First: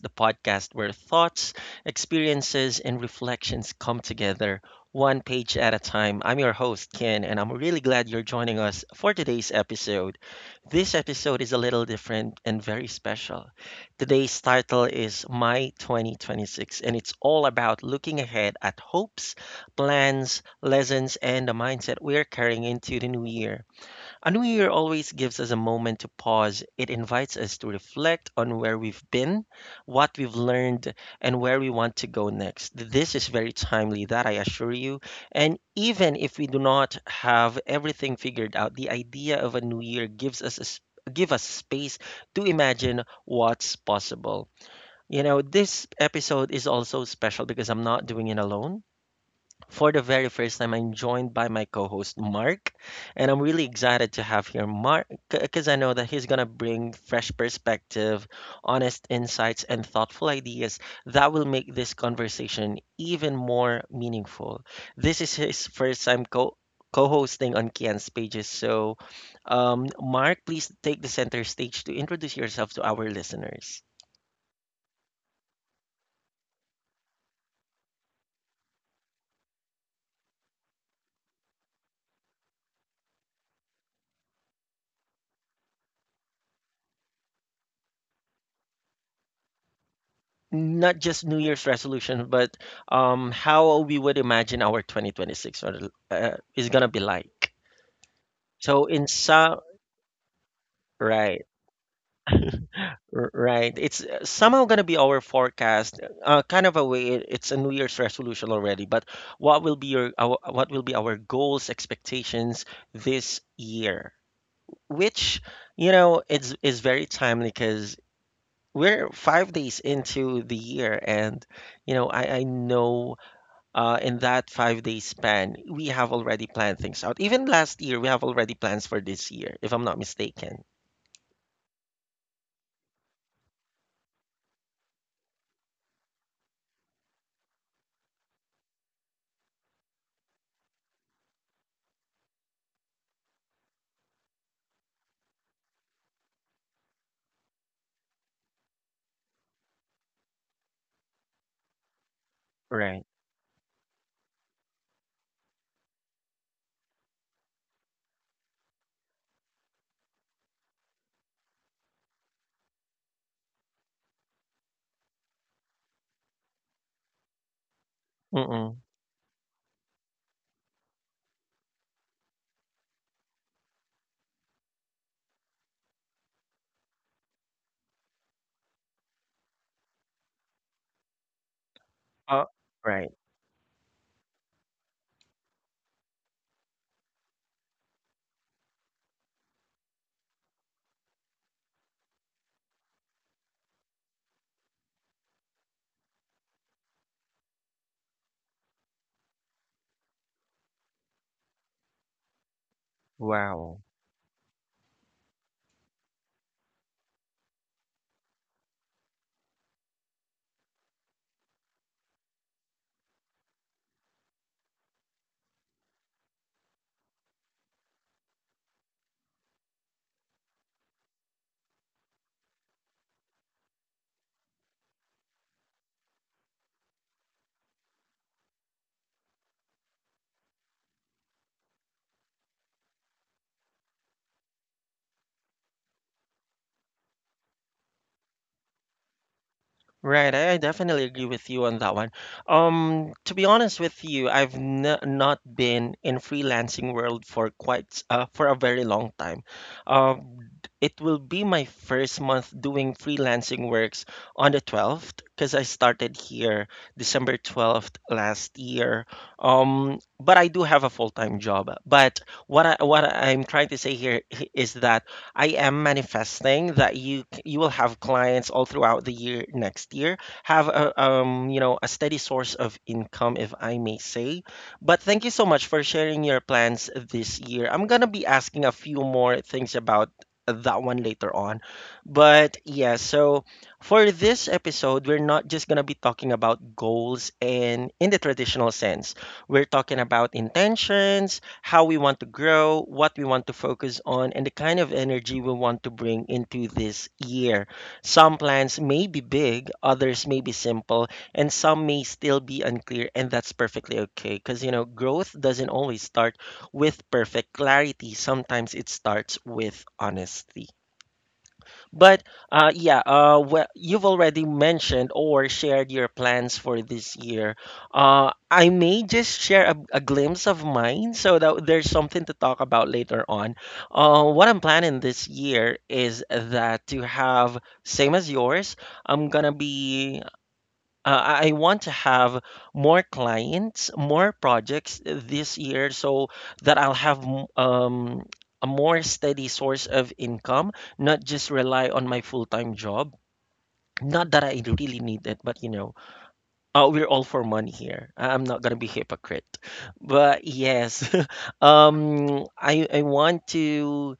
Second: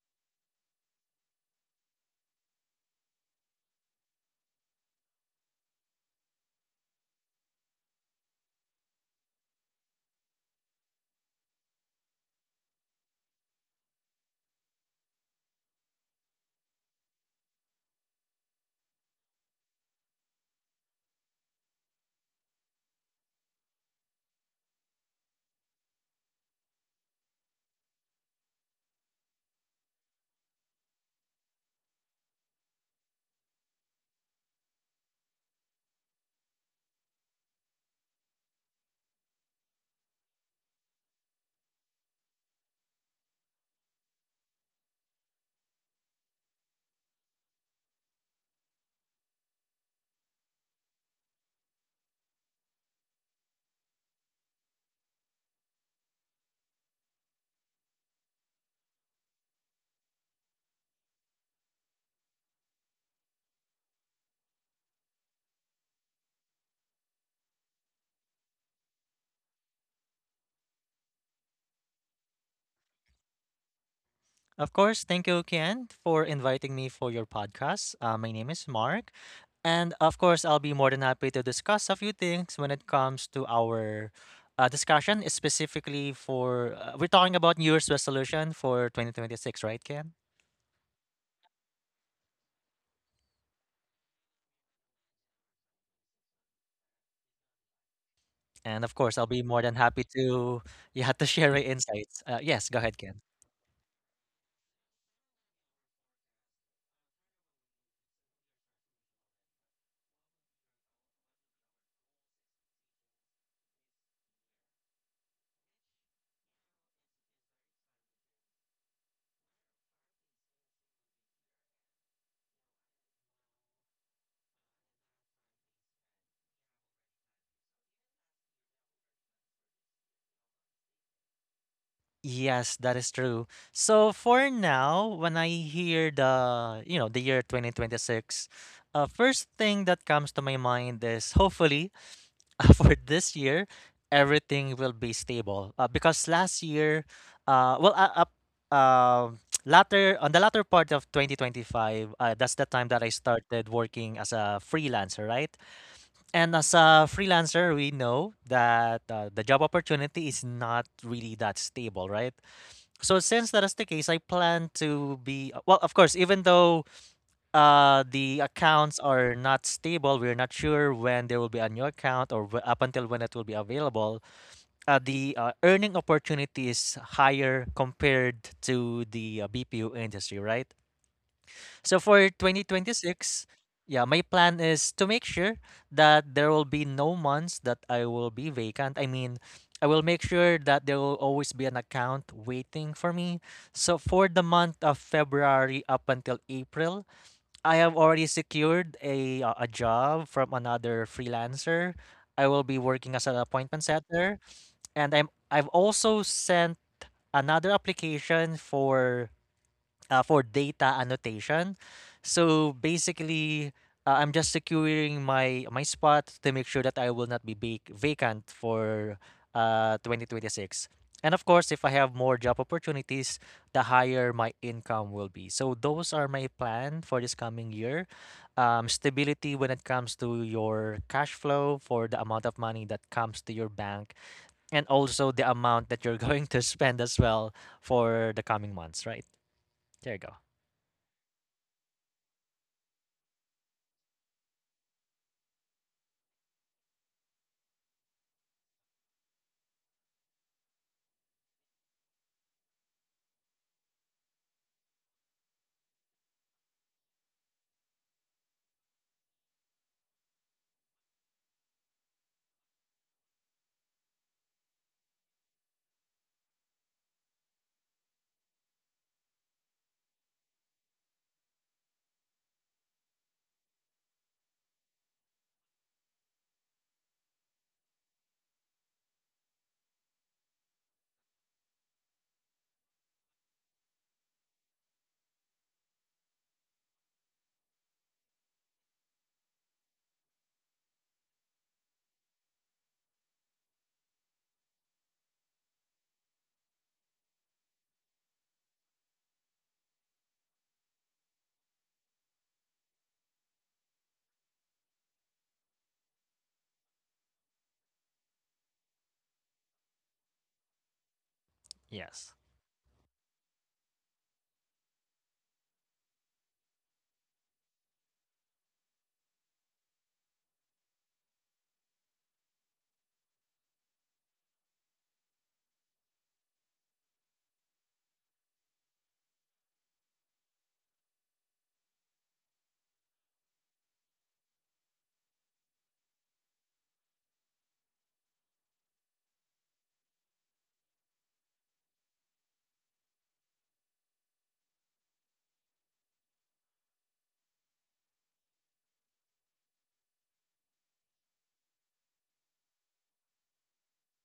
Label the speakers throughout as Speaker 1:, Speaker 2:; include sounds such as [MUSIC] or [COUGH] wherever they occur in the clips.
Speaker 1: the podcast where thoughts, experiences, and reflections come together one page at a time. I'm your host, Kian, and I'm really glad you're joining us for today's episode. This episode is a little different and very special. Today's title is My 2026, and it's all about looking ahead at hopes, plans, lessons, and the mindset we're carrying into the new year. A new year always gives us a moment to pause. It invites us to reflect on where we've been, what we've learned, and where we want to go next. This is very timely, that I assure you. And even if we do not have everything figured out, the idea of a new year gives us a s- give us space to imagine what's possible. This episode is also special because I'm not doing it alone. For the very first time, I'm joined by my co host, Mark, and I'm really excited to have here Mark because I know that he's going to bring fresh perspective, honest insights, and thoughtful ideas that will make this conversation even more meaningful. This is his first time co co-hosting on Kian's Pages. So, Mark, please take the center stage to introduce yourself to our listeners.
Speaker 2: Of course, thank you, Kian, for inviting me for your podcast. My name is Mark, and of course, I'll be more than happy to discuss a few things when it comes to our discussion, specifically for we're talking about New Year's resolution for 2026, right, Kian?
Speaker 1: Not just New Year's resolution, but how we would imagine our 2026 is gonna be like.
Speaker 2: And of
Speaker 1: So
Speaker 2: course, I'll
Speaker 1: in
Speaker 2: be more than
Speaker 1: some
Speaker 2: happy to [LAUGHS] you had to share my
Speaker 1: right,
Speaker 2: insights. Yes, go ahead, Kian.
Speaker 1: right, it's somehow gonna be our forecast. Kind of a way, it's a New Year's resolution already. But what will be our goals, expectations this year? Which you know, it's is very timely because we're 5 days into the year, and I know, in that 5 day span, we have already planned things out. Even last year, we have already plans for this year, if I'm not mistaken.
Speaker 2: Yes, that is true. So for now, when I hear the, you know, the year 2026, first thing that comes to my mind is hopefully [LAUGHS] for this year, everything will be stable. Because last year, uh, well, uh, up, uh, [TSK] latter on the latter part of 2025, that's the time that I
Speaker 1: Right.
Speaker 2: started working as a freelancer, right? And as a freelancer, we know that the job opportunity is not really that stable, right? So since that is the case, I plan to be of course, even though the
Speaker 1: Mm-mm.
Speaker 2: accounts are not stable, we're not sure when there will be a new account or up until when it will be available. The earning opportunity is higher compared to the BPO industry, right? So for
Speaker 1: Uh, right.
Speaker 2: 2026, yeah, my plan is to make sure that there will be no months that I will be vacant. I mean, I will make sure that there will always be an account waiting for me. So for the month of February up until April, I have already secured a job from another freelancer. I will be working as an appointment
Speaker 1: Wow.
Speaker 2: setter, and I've also sent another application for data annotation. So basically, I'm just securing my spot to make sure that I will not be vacant for 2026. And of course, if I have more job opportunities, the higher my income will be. So those are my plan for this coming year. Stability when it comes to your cash flow for the amount of money that comes to your bank, and also the amount that you're [LAUGHS] going to spend as well for the coming months. Right there, you go.
Speaker 1: Right, I definitely agree with you on that one. To be honest with you, I've n not been in freelancing world for quite for a very long time. Um, it will be my first month doing freelancing works on the 12th because I started here December 12th last year. But I do have a full-time job. But what I'm trying to say here is that I am manifesting that you will have clients all throughout the year next year. Have a a steady source of income, if I may say. But thank you so much for sharing your plans this year. I'm gonna be asking a few more things about that one later on. But yeah, so for this episode, we're not just gonna be talking about goals and in the traditional sense. We're talking about intentions, how we want to grow, what we want to focus on, and the kind of energy we want to bring into this year. Some plans may be big, others may be simple, and some may still be unclear, and that's perfectly okay because growth doesn't always start with perfect clarity, sometimes it starts with honesty.
Speaker 2: Yes.
Speaker 1: But yeah, well, you've already mentioned or shared your plans for this year. I may just share a glimpse of mine so that there's something to talk about later on. What I'm planning this year is that to have, same as yours, I'm gonna be uh, I want to have more clients, more projects this year so that I'll have a more steady source of income, not just rely on my full time job. Not that I really need it, but we're all for money here. I'm not gonna be hypocrite, but yes, [LAUGHS] I want to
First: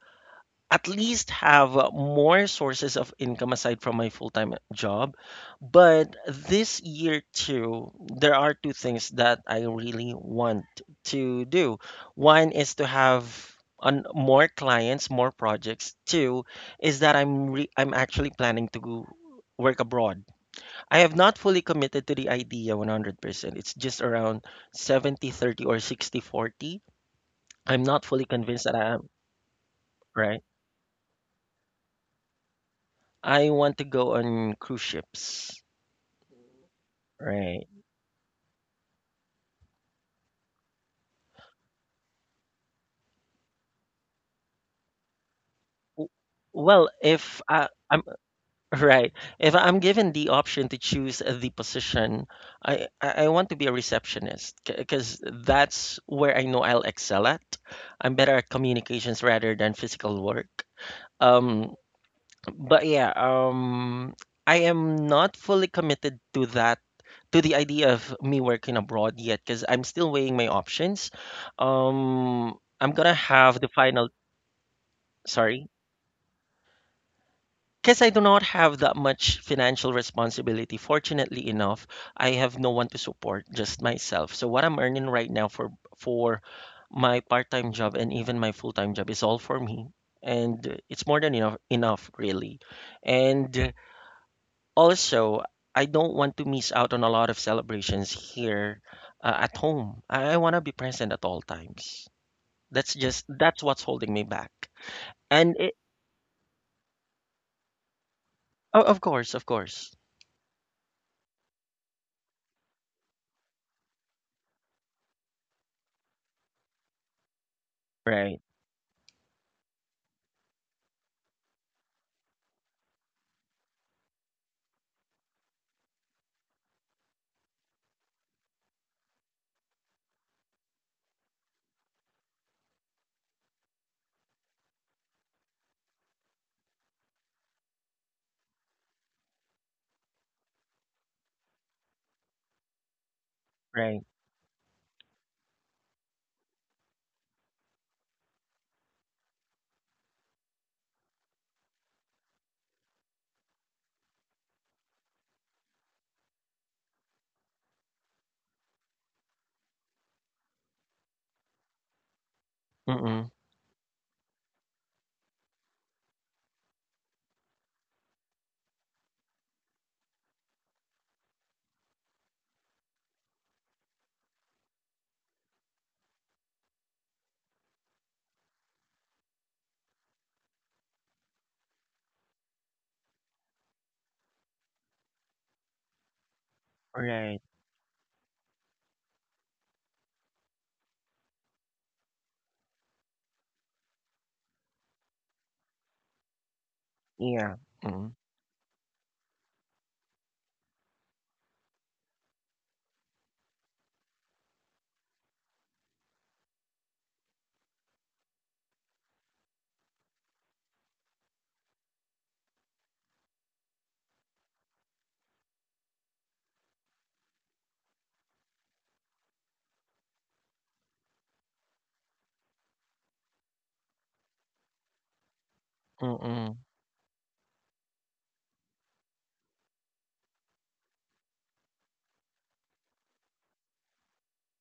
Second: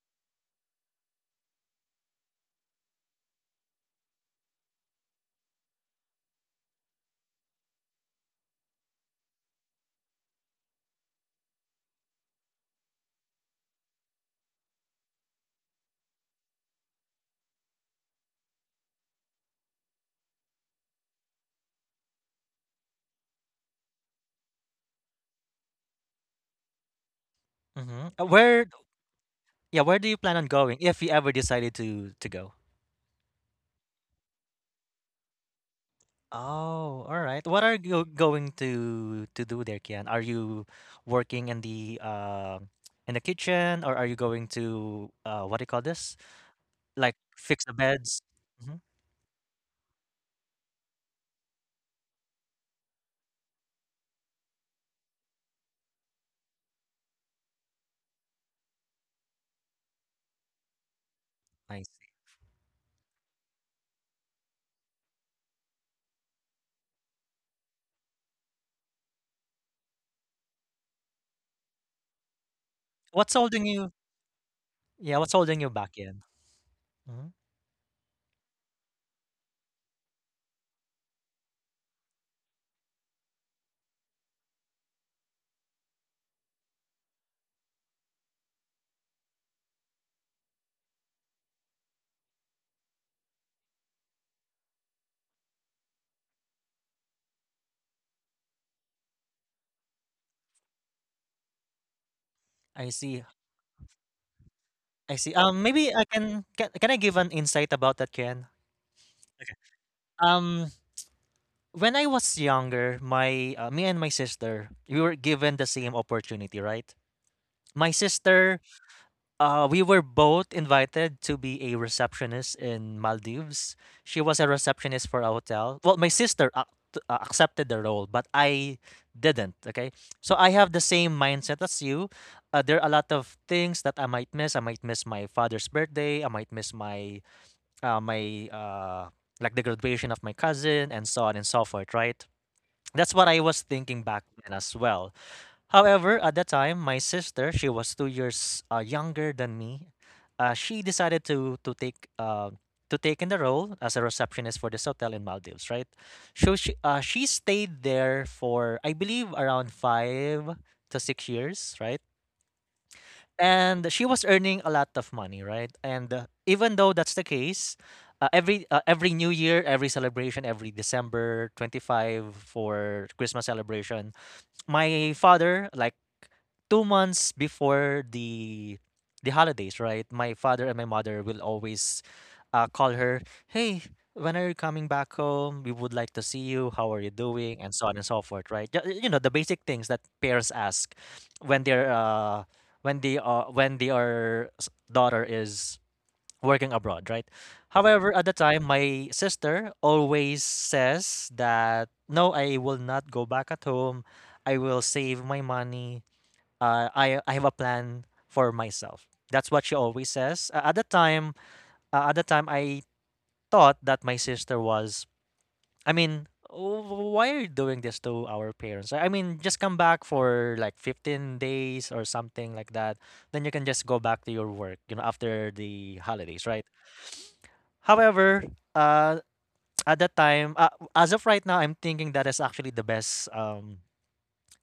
Speaker 1: at least have more sources of income aside from my full-time job. But this year too, there are two things that I really want to do. One is to have on more clients, more projects. Two is that I'm actually planning to go work abroad. I have not fully committed to the idea 100%. It's just around 70/30 or 60/40. I'm not
Speaker 2: Mm-hmm. Uh,
Speaker 1: fully convinced
Speaker 2: Where,
Speaker 1: that I am,
Speaker 2: yeah, where do you plan
Speaker 1: right?
Speaker 2: on going if you ever decided to go?
Speaker 1: I want to go on cruise ships,
Speaker 2: Oh, all right. What
Speaker 1: right?
Speaker 2: are you going to do there, Kian? Are you working in the kitchen, or are you going to what do you call
Speaker 1: W-
Speaker 2: this?
Speaker 1: Well,
Speaker 2: Like
Speaker 1: if
Speaker 2: fix
Speaker 1: I,
Speaker 2: the
Speaker 1: I'm
Speaker 2: beds?
Speaker 1: [LAUGHS]
Speaker 2: Mm-hmm.
Speaker 1: right, if I'm given the option to choose the position, I want to be a receptionist because that's where I know I'll excel at. I'm better at communications rather than physical work. Um,
Speaker 2: I see.
Speaker 1: But yeah, I am not fully committed to that, to the idea of me working abroad yet, because I'm still weighing my options. I'm gonna
Speaker 2: What's
Speaker 1: have
Speaker 2: holding
Speaker 1: the
Speaker 2: you?
Speaker 1: final,
Speaker 2: Yeah, what's holding
Speaker 1: Sorry,
Speaker 2: you back, Kian? Hmm.
Speaker 1: because I do not have that much financial responsibility. Fortunately enough, I have no one to support, just myself. So what I'm earning right now for for my part-time job and even my full-time job is all for me. And it's more than enough, enough really. And also, I don't want to miss out on a lot of celebrations here at home. I want to be present at all times.
Speaker 2: I
Speaker 1: That's
Speaker 2: see.
Speaker 1: just that's what's holding me back.
Speaker 2: I see.
Speaker 1: And it,
Speaker 2: Maybe I can, can I give an insight about that, Kian?
Speaker 1: oh, of course, of course.
Speaker 2: Um, when I was younger, my me and my sister, we were given the same opportunity, right? My
Speaker 1: Right,
Speaker 2: sister, we were both invited to be a receptionist in Maldives. She was a receptionist for a hotel. Well, my sister ac- t- accepted the role, but I didn't. Okay, so I have the same mindset as you. There are a lot of things that I might miss. I might miss my father's birthday. I might miss my uh, my uh, like the graduation of my cousin and so on and so forth, right? That's what I was
Speaker 1: right.
Speaker 2: thinking back then as well. However, at the time, my sister, she was 2 years younger than me. She decided to take in the role as a receptionist for this hotel in Maldives, right? So she stayed there for I believe around 5 to 6 years, right?
Speaker 1: Mm-mm.
Speaker 2: And she was earning a lot of money, right? And even though that's the case, every New Year, every celebration, every December 25 for Christmas celebration, my father, like 2 months before the holidays, right? My father and my mother will always call her, "Hey, when are you coming back home? We would like to see you. How are you
Speaker 1: Right.
Speaker 2: doing?" and so on and so forth, right? You know, the basic things that parents ask when they're when they are when their s- daughter is working abroad, right?
Speaker 1: Yeah. Mm.
Speaker 2: However, at the time, my sister always says that no, I will not go back at home. I will save my money. I I have a plan for myself. That's what she always says. At the time, I thought that my sister was. I mean, "Oh, why are you doing this to our parents? I mean, just come back for like 15 days or something like that. Then you can just go back to your work. You know, after the holidays,
Speaker 1: Mm-mm.
Speaker 2: right? However, uh, at that time, as of right now, I'm thinking that is actually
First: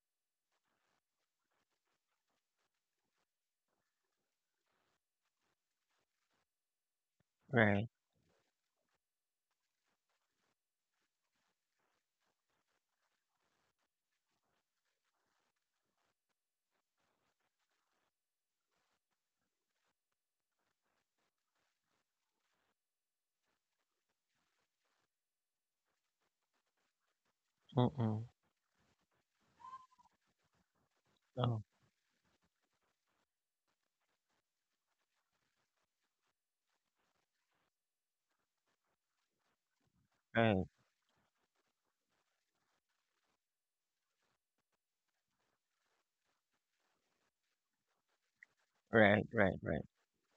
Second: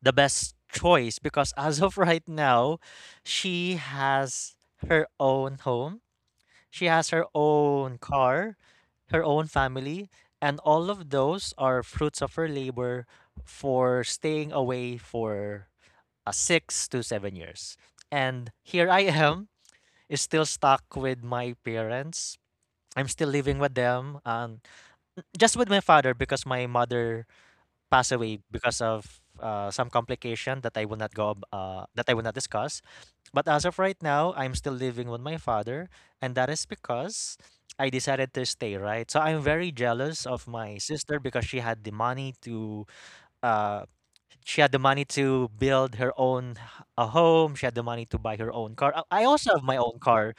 Speaker 2: the best choice because as of [LAUGHS] right now, she has her own home, she has her
Speaker 1: Right.
Speaker 2: own car, her own family, and all of those are fruits of her labor for staying away for 6 to 7 years. And here I am, is still stuck with my parents. I'm still living with them, and just with my father because my mother passed
Speaker 1: Mm-mm.
Speaker 2: away because of some complication that I will not go ab-
Speaker 1: Oh,
Speaker 2: that I will not discuss. But as of right now, I'm still living with my father, and that is because I decided to stay, right? So I'm very jealous of
Speaker 1: right,
Speaker 2: my sister because she had the money to uh she had the money to build her own a home, she had the money to buy her own car. I
Speaker 1: right,
Speaker 2: also
Speaker 1: right,
Speaker 2: have my
Speaker 1: right.
Speaker 2: own car,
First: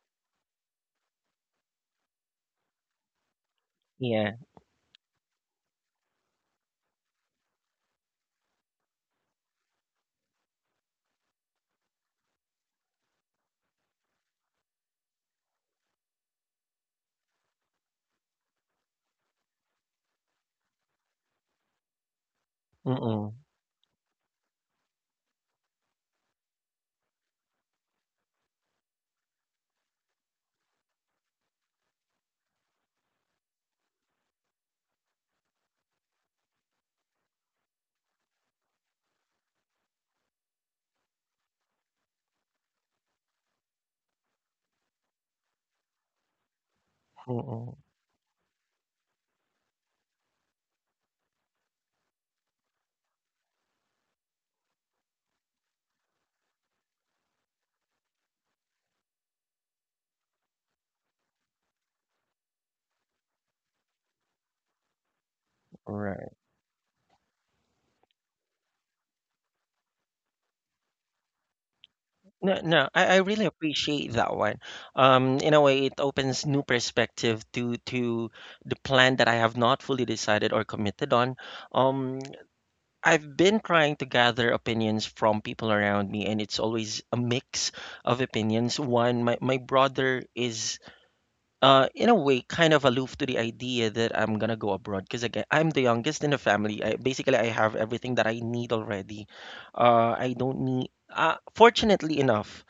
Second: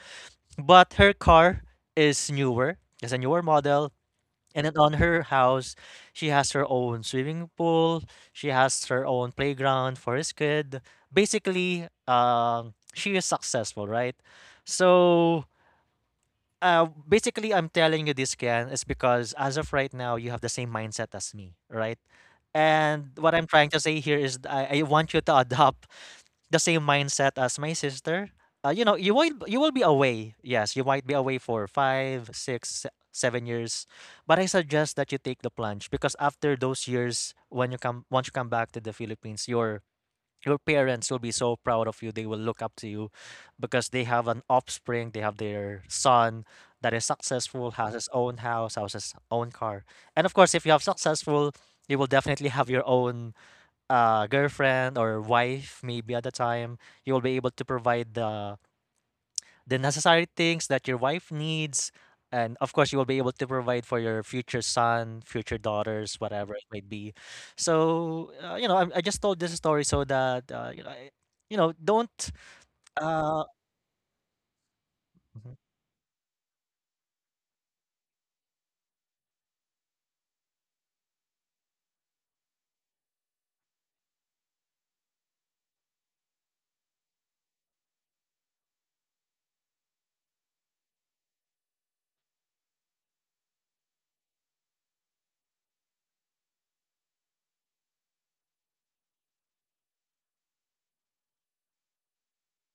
Speaker 2: but her car is newer. It's a newer model,
Speaker 1: Yeah.
Speaker 2: and then on her house, she has her own swimming pool. She has her own playground for his kid. Basically, she is successful, right? So, basically, I'm telling you this, Ken, is because as of right now, you have the same mindset as me, right? And
Speaker 1: Mm-mm.
Speaker 2: what I'm trying to say here is I want you to [LAUGHS] adopt the same mindset as my sister. You know, you will be away. Yes, you might be away for five, six, 7 years, but I suggest that you take the plunge because after those years, when you come once you come back to the Philippines, your parents will be so proud of you. They will look up to you because they have an offspring. They have their son that is successful,
Speaker 1: Mm-mm.
Speaker 2: has his own house, has his own car, and of course, if you have successful, you will definitely have your own girlfriend or wife. Maybe at the time you will be able to provide the necessary things that your wife needs, and of course you will be able to provide for your future daughters,
Speaker 1: Right.
Speaker 2: whatever it might be. So you know, I just told this story so that you know, you know, don't
Speaker 1: No, no, I
Speaker 2: uh
Speaker 1: really appreciate that one.
Speaker 2: mhm,
Speaker 1: In a way, it opens new perspective to the plan that I have not fully decided or committed on. Um, I've been trying to gather opinions from people around me, and it's always a mix of opinions. One, my brother is, in a way, kind of aloof to the idea that I'm gonna go abroad because again, I'm the youngest in the family. I, basically, I have everything that I need already. I don't need. Fortunately enough,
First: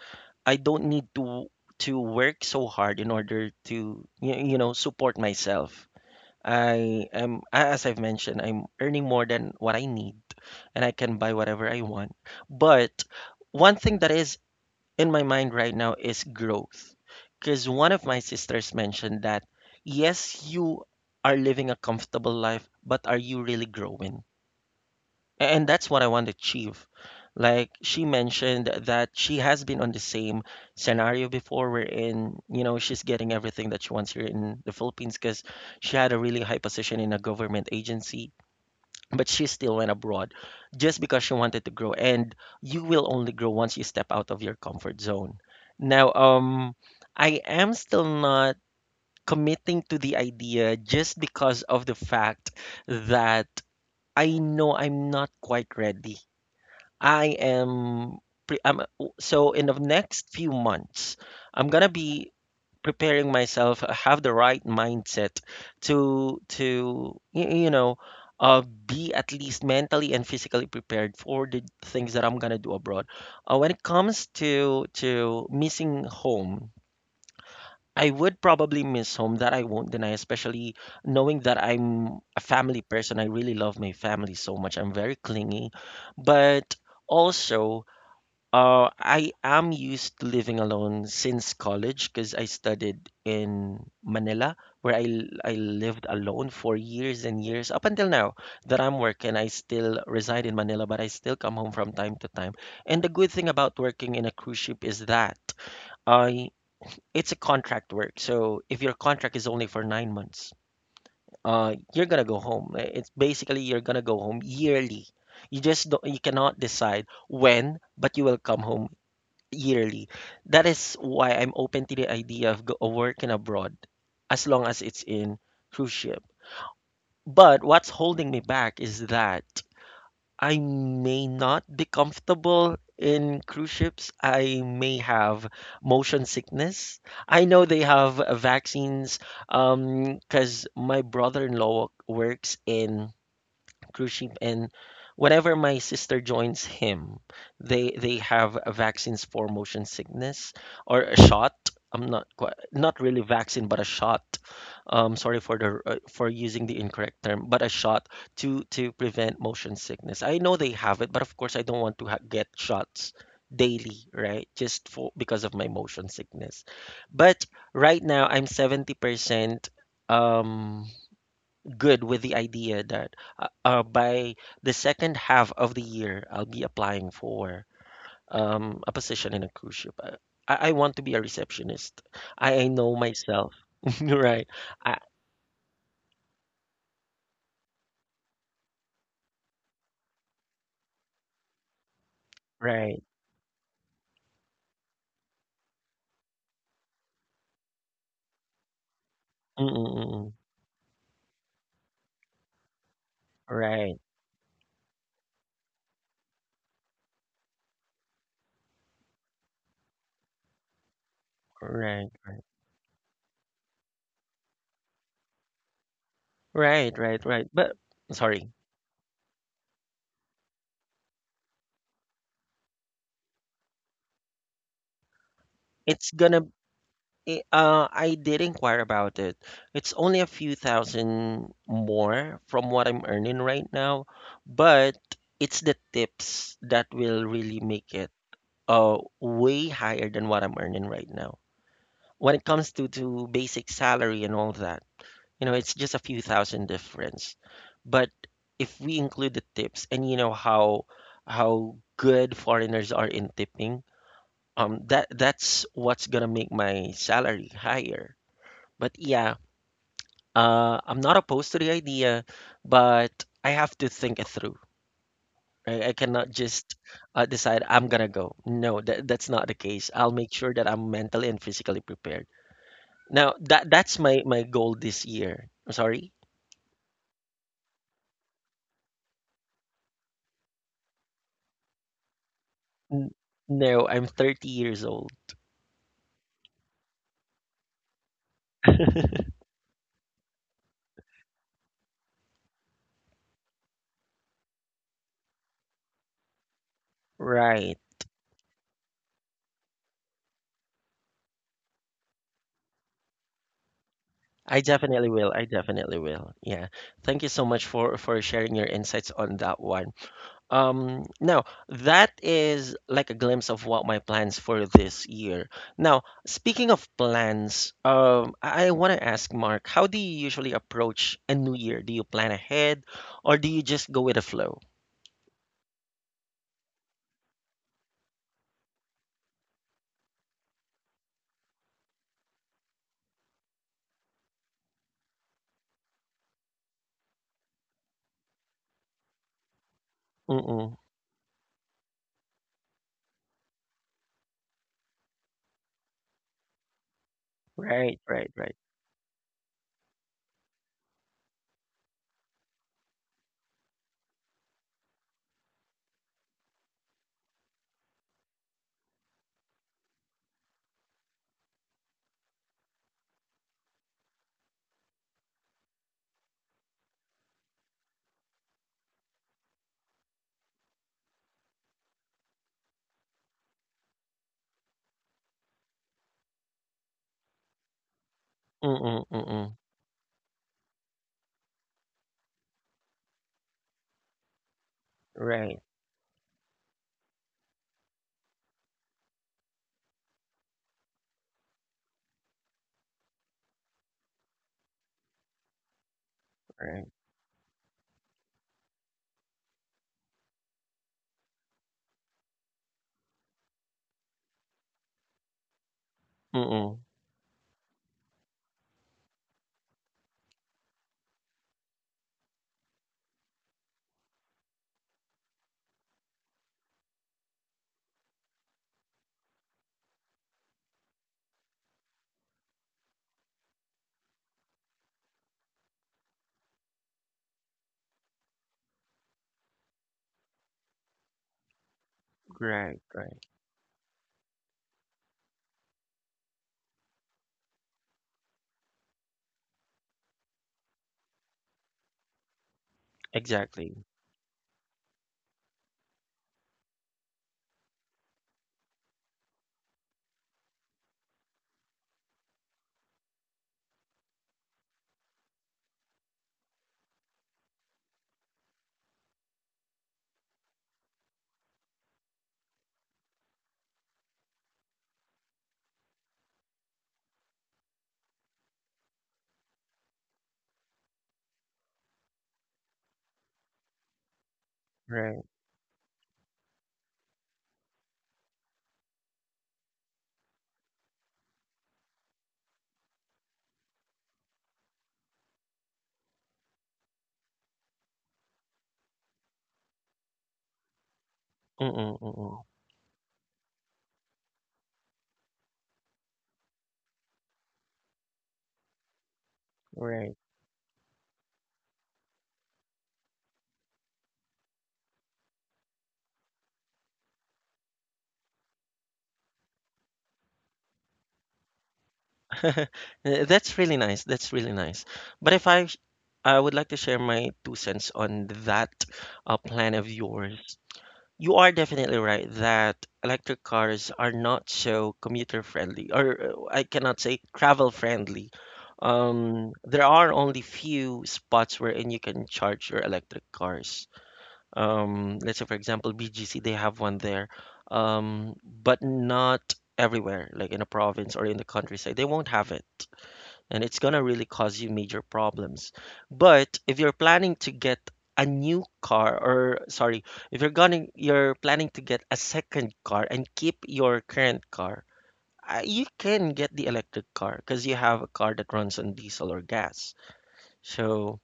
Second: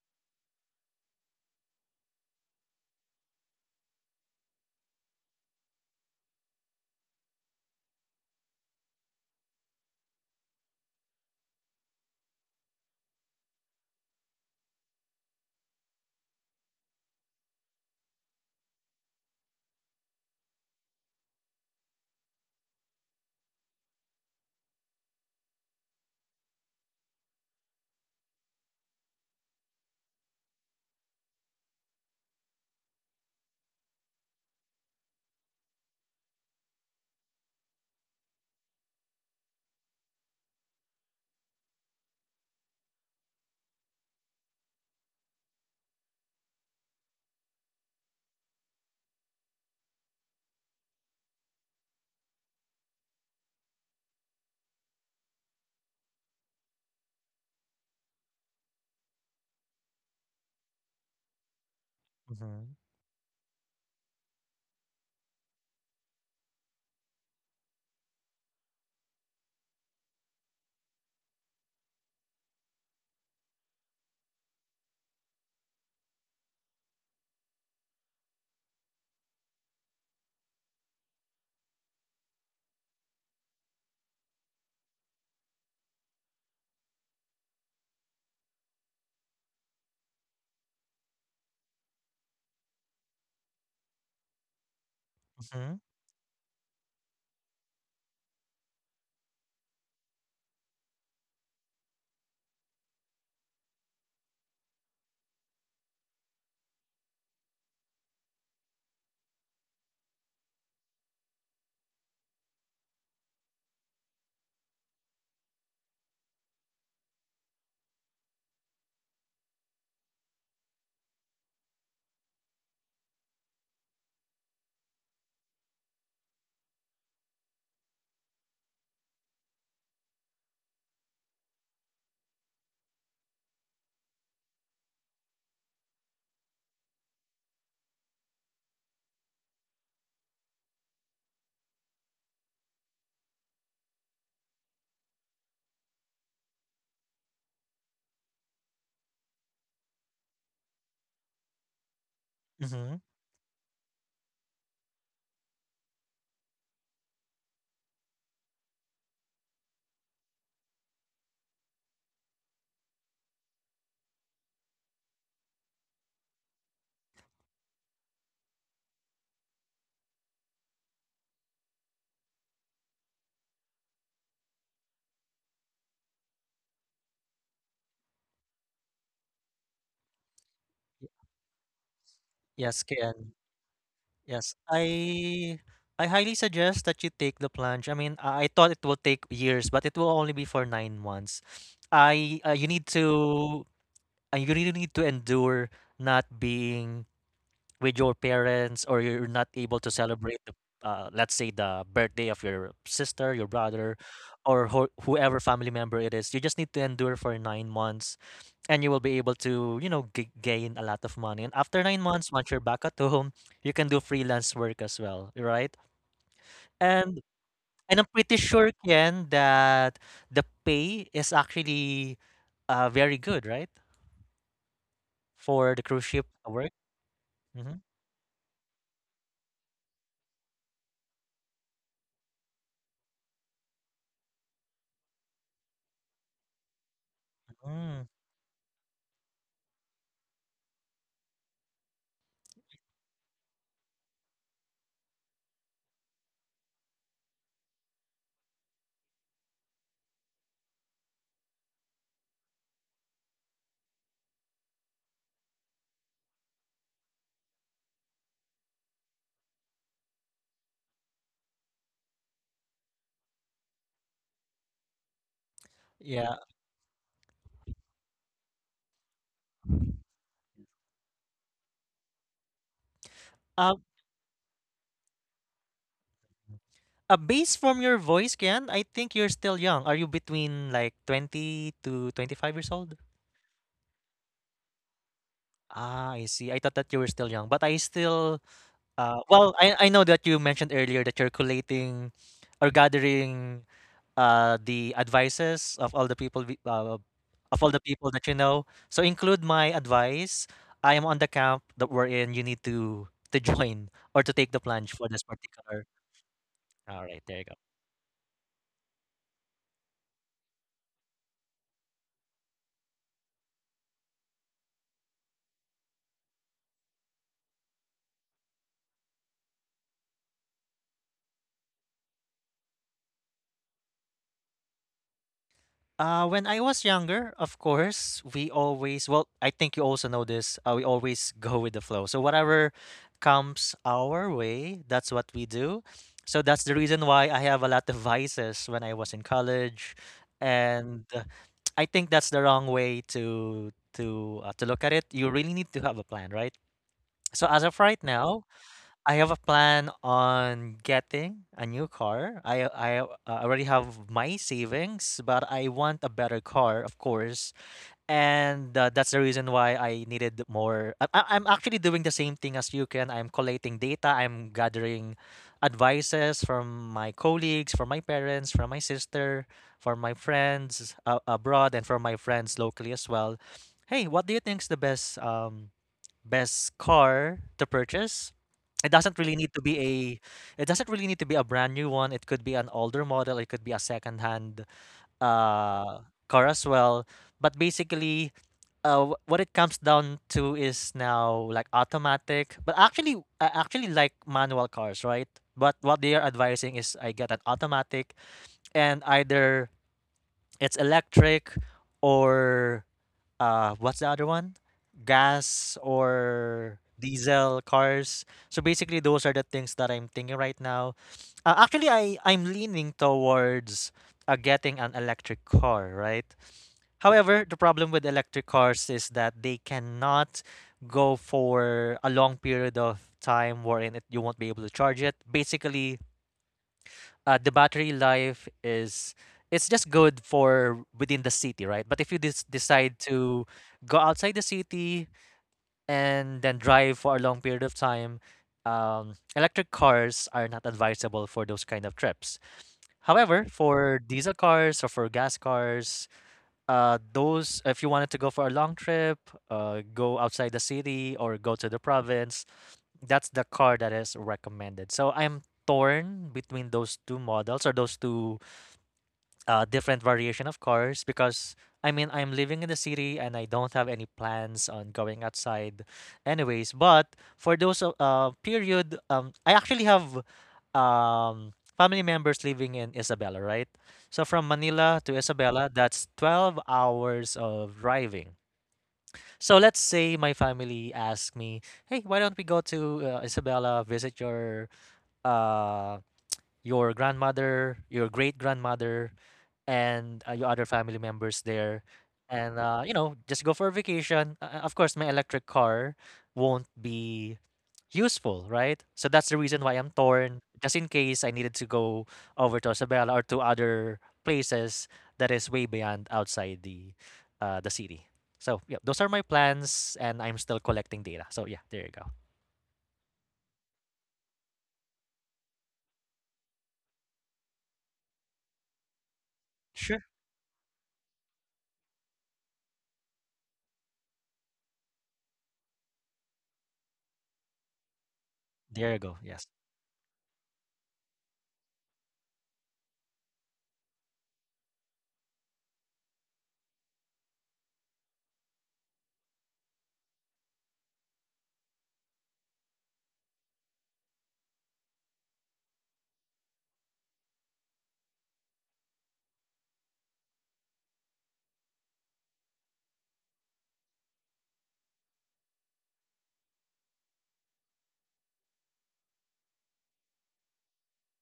Speaker 1: I don't need to work so hard in order to support myself. I am As I've mentioned, I'm earning more than what I need, and I can buy whatever I want. But one thing that is in my mind right now is growth. Because one of my sisters mentioned that yes, you are living a comfortable life, but are you really growing? And that's what I want to achieve. Like she mentioned that she has been on the same scenario before, wherein, she's getting everything that she wants here in the Philippines because she had a really high position in a government agency, but she still went abroad just because she wanted to grow. And you will only grow once you step out of your comfort zone. Now, I am still not committing to the idea just because of the fact that I know I'm not quite ready. I am pre- I'm So in the next few months, I'm gonna be
Speaker 2: mhm,
Speaker 1: preparing myself, have the right mindset to be at least mentally and physically prepared for the things that I'm gonna do abroad. When it comes to missing home, I would probably miss home, that I won't deny, especially knowing that I'm a family person. I really love my family so much. I'm very clingy, but also I am used to living alone since college because I studied in Manila, where I
Speaker 2: mhm,
Speaker 1: lived alone for years and years up until now that I'm working. I still reside in Manila, but I still come home from time to time. And the good thing about working in a cruise ship is that I it's a contract work. So if your contract is only for 9 months, you're gonna go home. It's basically you're gonna go home yearly. You just don't, you cannot decide when, but you will come home yearly. That is why I'm open to the idea of working abroad as long as it's in cruise ship. But what's holding me back is that I may not be comfortable in cruise ships. I may have motion sickness. I know they have vaccines, because my brother-in-law works in cruise ship, and whatever my sister joins him, they have a vaccines for motion sickness or a shot. I'm not quite, not
Speaker 2: mhm.
Speaker 1: really vaccine but a shot. Sorry for the for using the incorrect term, but a shot to prevent motion sickness. I know they have it, but of course, I don't want to get shots daily, right, just for because of my motion sickness. But right now, I'm 70% um good with the idea that by the second half of the year, I'll be applying for a position in a cruise ship. I want to be
Speaker 2: Y-
Speaker 1: a receptionist. I
Speaker 2: yes,
Speaker 1: know
Speaker 2: can.
Speaker 1: myself. [LAUGHS] Right.
Speaker 2: Yes,
Speaker 1: I,
Speaker 2: I highly suggest that you take the plunge. I mean, I thought it will take years, but it will only be for 9 months. I you need
Speaker 1: right.
Speaker 2: to you really need to endure not being with your parents or you're not able to
Speaker 1: Mm-mm-mm.
Speaker 2: celebrate the let's say the birthday of your sister, your
Speaker 1: Right.
Speaker 2: brother, or whoever family member it is. You just need to endure for 9 months, and you will be able to, you know, gain a lot of money, and after nine
Speaker 1: Right.
Speaker 2: months once you're back at home [LAUGHS] you can do freelance work as well, right?
Speaker 1: Right.
Speaker 2: and
Speaker 1: Right. Right. But
Speaker 2: and I'm pretty
Speaker 1: sorry.
Speaker 2: sure, Ken, that the pay is actually very good, right, for the
Speaker 1: It's
Speaker 2: cruise ship
Speaker 1: gonna
Speaker 2: work. Mm-hmm.
Speaker 1: I did inquire about it. It's only a few thousand more from what I'm earning right now, but it's the tips that will really make it
Speaker 2: Mm-hmm.
Speaker 1: way higher than what I'm earning right now. When it comes to basic salary and all that, you know, it's just a few thousand difference. But if we include the tips and you know how good foreigners are in tipping, that's what's gonna make my salary higher but yeah, I'm not opposed to the idea, but I have to think it through. I cannot
Speaker 2: Yeah.
Speaker 1: just decide I'm gonna go. No, that's not the case. I'll make sure that I'm mentally and physically prepared. Now,
Speaker 2: uh,
Speaker 1: that's my goal this year. I'm sorry.
Speaker 2: a base from your voice, Ken, I think you're still young. Are you between like 20 to 25 years old?
Speaker 1: N- No, I'm 30 years old.
Speaker 2: Ah, I see. I thought that you were still young, but I still. Well, I know that you mentioned earlier that you're collating or gathering the advices of all the people of
Speaker 1: Right.
Speaker 2: all the people that you know. So include my advice. I am on the camp that we're in. You need to [LAUGHS] join or to
Speaker 1: I
Speaker 2: take the plunge
Speaker 1: definitely
Speaker 2: for
Speaker 1: will.
Speaker 2: this
Speaker 1: I
Speaker 2: particular.
Speaker 1: definitely will. Yeah.
Speaker 2: All
Speaker 1: Thank you
Speaker 2: right,
Speaker 1: so
Speaker 2: there you go.
Speaker 1: much for sharing your insights on that one. Now, that is like a glimpse of what my plans for this year. Now, speaking of plans, I want to ask Mark, how do you usually approach a new year? Do you plan ahead or do you just go with the flow?
Speaker 2: When I was younger, of course, we always, well, I think you also know this, we always [LAUGHS] go with the flow. So whatever comes our way, that's what we do. So that's the reason why I have a lot of vices when I was in college.
Speaker 1: Mm-mm.
Speaker 2: And I think that's the wrong way to to look at it. You really need to have a plan, right? So as of
Speaker 1: Right,
Speaker 2: right
Speaker 1: right,
Speaker 2: now,
Speaker 1: right.
Speaker 2: I have a plan on getting a new car. I already have my savings, but I want a better car, of course. And That's the reason why I needed more. I'm actually doing the same thing as you can. I'm collating data. I'm gathering advices from my colleagues, from my parents, from my sister, from my friends abroad, and from my friends locally as well. Hey, what do you think is the best best car to purchase? It
Speaker 1: Mm-mm,
Speaker 2: doesn't really need
Speaker 1: mm-mm.
Speaker 2: to be a it doesn't really need to be a brand new one. It could be an older model, it could be a second-hand
Speaker 1: Right,
Speaker 2: uh car as well. But basically, what it comes down to is now like automatic. But actually I actually like manual cars, right? But what they are advising
Speaker 1: right.
Speaker 2: is I get an automatic, and either it's electric or what's the other one? Gas or
Speaker 1: Mm-mm.
Speaker 2: diesel cars. So basically those are the things that I'm thinking right now. Actually I'm leaning towards getting an electric car, right? However, the problem with electric cars is that they cannot go for a long period of time wherein you won't be able to charge it. Basically, the battery life is it's just good for within the city, right? But if you
Speaker 1: Right,
Speaker 2: decide
Speaker 1: right.
Speaker 2: to go outside the city and then drive for a long period of time, electric cars are not advisable for those kind of trips. However,
Speaker 1: Exactly.
Speaker 2: for diesel cars or for gas cars, those if you wanted to go for a long trip, go outside the city or go to the province, that's the car that is recommended. So I'm torn between those two models or those two different variation, of course, because I mean, I'm living in the city and I don't have any plans on going outside, anyways. But for those period, I actually have family members living in Isabela, right? So from Manila to
Speaker 1: Right.
Speaker 2: Isabela, that's 12 hours of driving. So let's say my family asked me, "Hey, why don't we go to Isabela, visit uh, your grandmother, your great grandmother?" And your other family members there
Speaker 1: Mm-mm,
Speaker 2: and
Speaker 1: mm-mm.
Speaker 2: uh, you know just go for a vacation of course my electric car won't be useful, right? So that's the reason why I'm
Speaker 1: Right.
Speaker 2: torn, just in case I needed to go over to Isabela or to other places that is way beyond outside the city. So yeah, those are my plans, and I'm still collecting data, so yeah, there you go.
Speaker 1: [LAUGHS] That's really nice. That's really nice. But if I, sh- I would like to share my 2 cents on that plan of
Speaker 2: Sure.
Speaker 1: yours. You are definitely right that electric cars are not so commuter friendly, or I cannot say travel friendly.
Speaker 2: There you go, yes.
Speaker 1: There are only few spots wherein you can charge your electric cars. Let's say, for example, BGC, they have one there, but not everywhere, like in a province or in the countryside. They won't have it and it's gonna really cause you major problems. But if you're planning to get a new car or sorry, If you're gonna you're planning to get a second car and keep your current car, you can get the electric car because you have a car that runs on diesel or gas. So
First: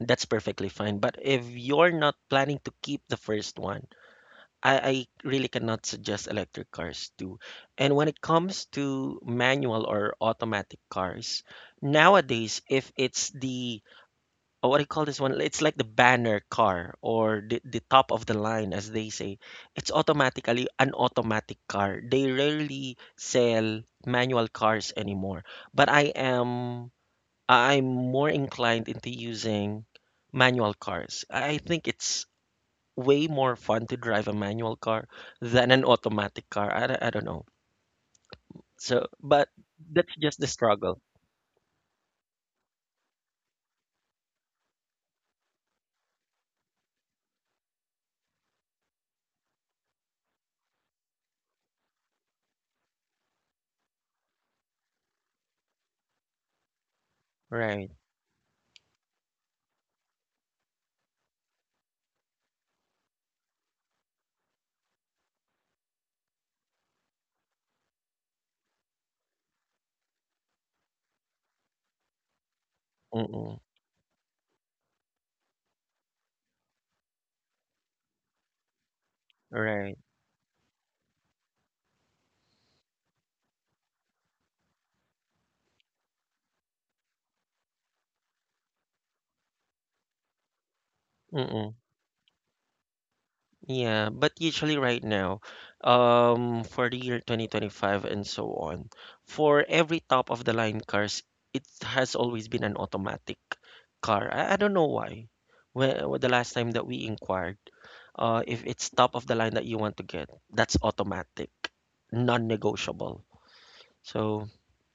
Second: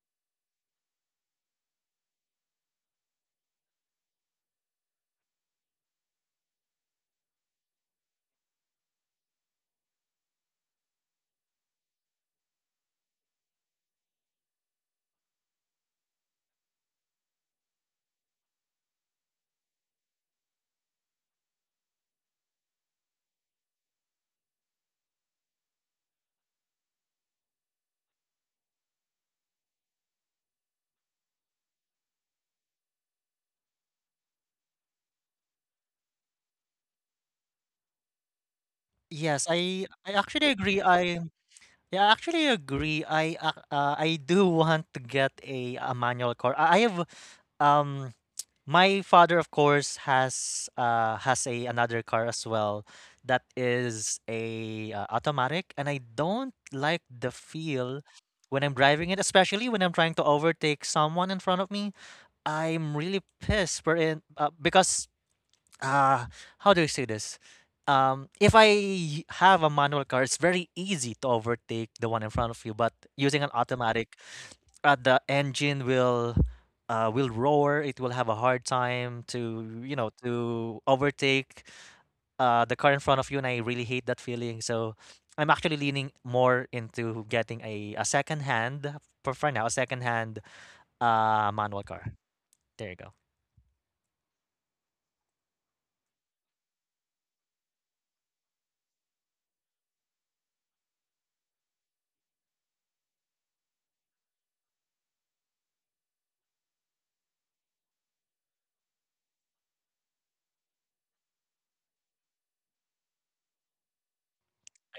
Speaker 1: that's perfectly fine. But if you're not planning to keep the first one, I really cannot suggest electric cars too. And when it comes to manual or automatic cars, nowadays, if it's the, what do you call this one? It's like the banner car or the top of the line, as they say. It's automatically an automatic car. They rarely sell manual cars anymore. But I am, I'm more inclined into using manual cars. I think it's way more fun to drive a manual car than an automatic car. I don't know. So,
Speaker 2: yes
Speaker 1: but
Speaker 2: i i
Speaker 1: that's just the
Speaker 2: actually agree
Speaker 1: struggle,
Speaker 2: i Yeah, I actually agree. I do [LAUGHS] want to get a manual car. I have um my father of course has a another car as well that is a automatic, and I don't like the
Speaker 1: right?
Speaker 2: feel when I'm driving it, especially when I'm trying to overtake someone in front of me. I'm really pissed for in because uh how do you say this? If I have a manual car, it's very easy to overtake the one in front of you, but using an
Speaker 1: Mm-mm,
Speaker 2: automatic, the engine will roar. It will have a hard time to, you
Speaker 1: right.
Speaker 2: know, to overtake the car in front of you, and I really hate that feeling. So I'm actually leaning more into getting a second hand, for now, a second hand
Speaker 1: Mm-mm.
Speaker 2: manual car. There you go.
Speaker 1: Yeah, but usually right now, for the year 2025 and so on, for every top of the line cars, it has always been an automatic car. I don't know why. The last time that we inquired, if it's top of the line that you want to get, that's automatic, non-negotiable. So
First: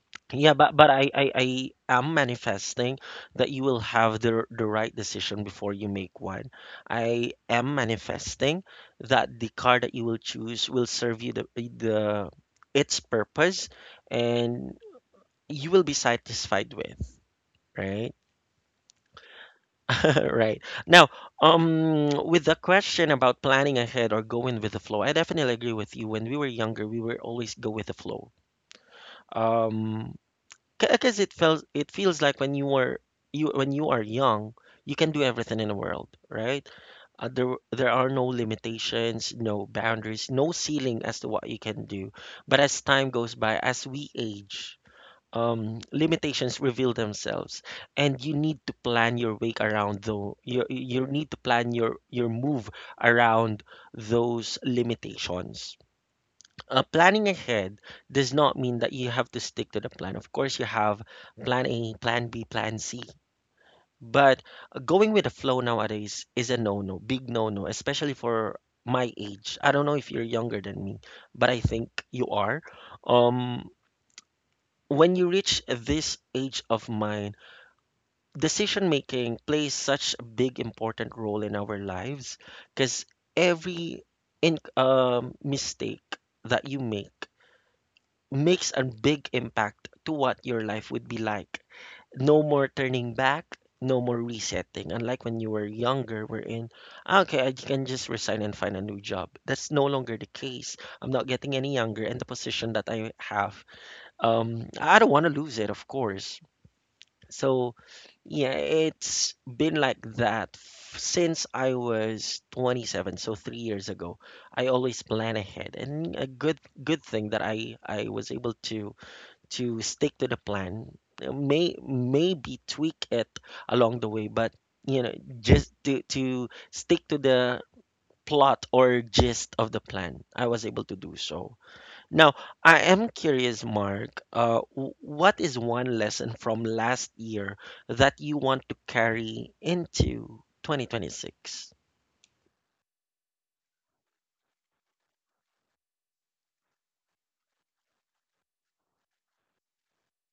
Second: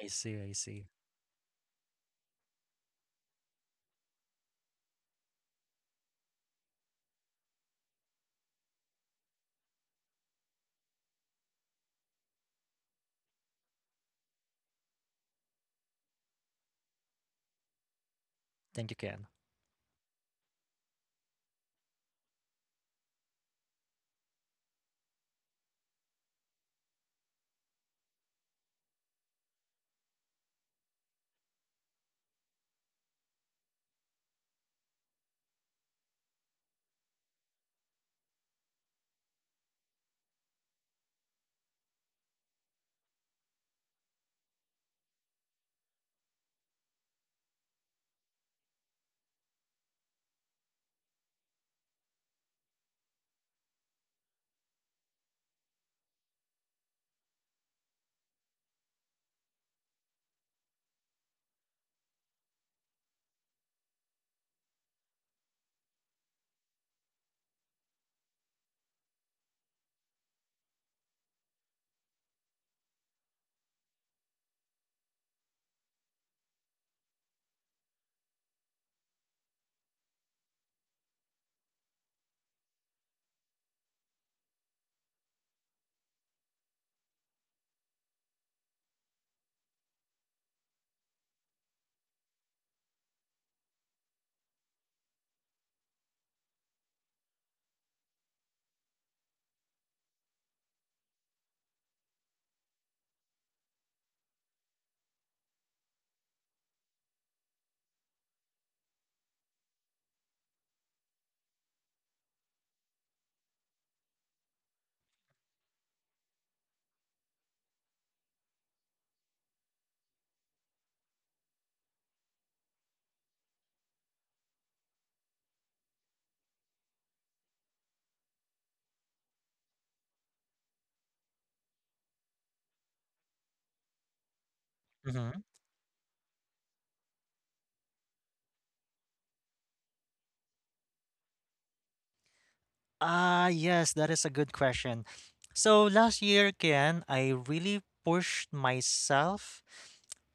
Speaker 2: I see,
Speaker 1: yeah,
Speaker 2: I see.
Speaker 1: but I am manifesting that you will have the right decision before you make one. I am manifesting that the car that you will choose will serve you the its purpose and you will be satisfied with, right? [LAUGHS]
Speaker 2: Thank you, Ken.
Speaker 1: Right. Now, with the question about planning ahead or going with the flow, I definitely agree with you. When we were younger, we were always go with the flow. Um, because it feels like when you were you when you are young you can do everything in the world, right? uh, there there are no limitations, no boundaries, no ceiling as to what you can do, but as time goes by, as we age, limitations reveal themselves and you need to plan your way around, though you need to plan your move around those limitations. Planning ahead does not mean that you have to stick to the plan. Of course, you have plan A, plan B, plan C. But going with the flow nowadays is a no no, big no no, especially for my age. I don't know if you're younger than me, but I think you are. Um, when you reach this age of mine, decision making plays such a big, important role in our lives because every mistake that you make makes a big impact to what your life would be like. No more turning back, no more resetting. Unlike when you were younger, we're in, "Ah, okay, I can just resign and find a new job. That's no longer the case. I'm not getting any younger, and the position that I have, I don't want to lose it, of course. So, yeah, it's been like that since I was 27, so 3 years ago. I always plan ahead, and a good thing that I was able to stick to the plan, maybe tweak it along the way, but you know, just to stick to the plot or gist of the plan, I was able to do so. Now, I am curious, Mark,
Speaker 2: Mhm.
Speaker 1: what is one lesson from last year that you want to carry into 2026?
Speaker 2: Ah, yes, that is a good question. So last year, Kian, I really pushed myself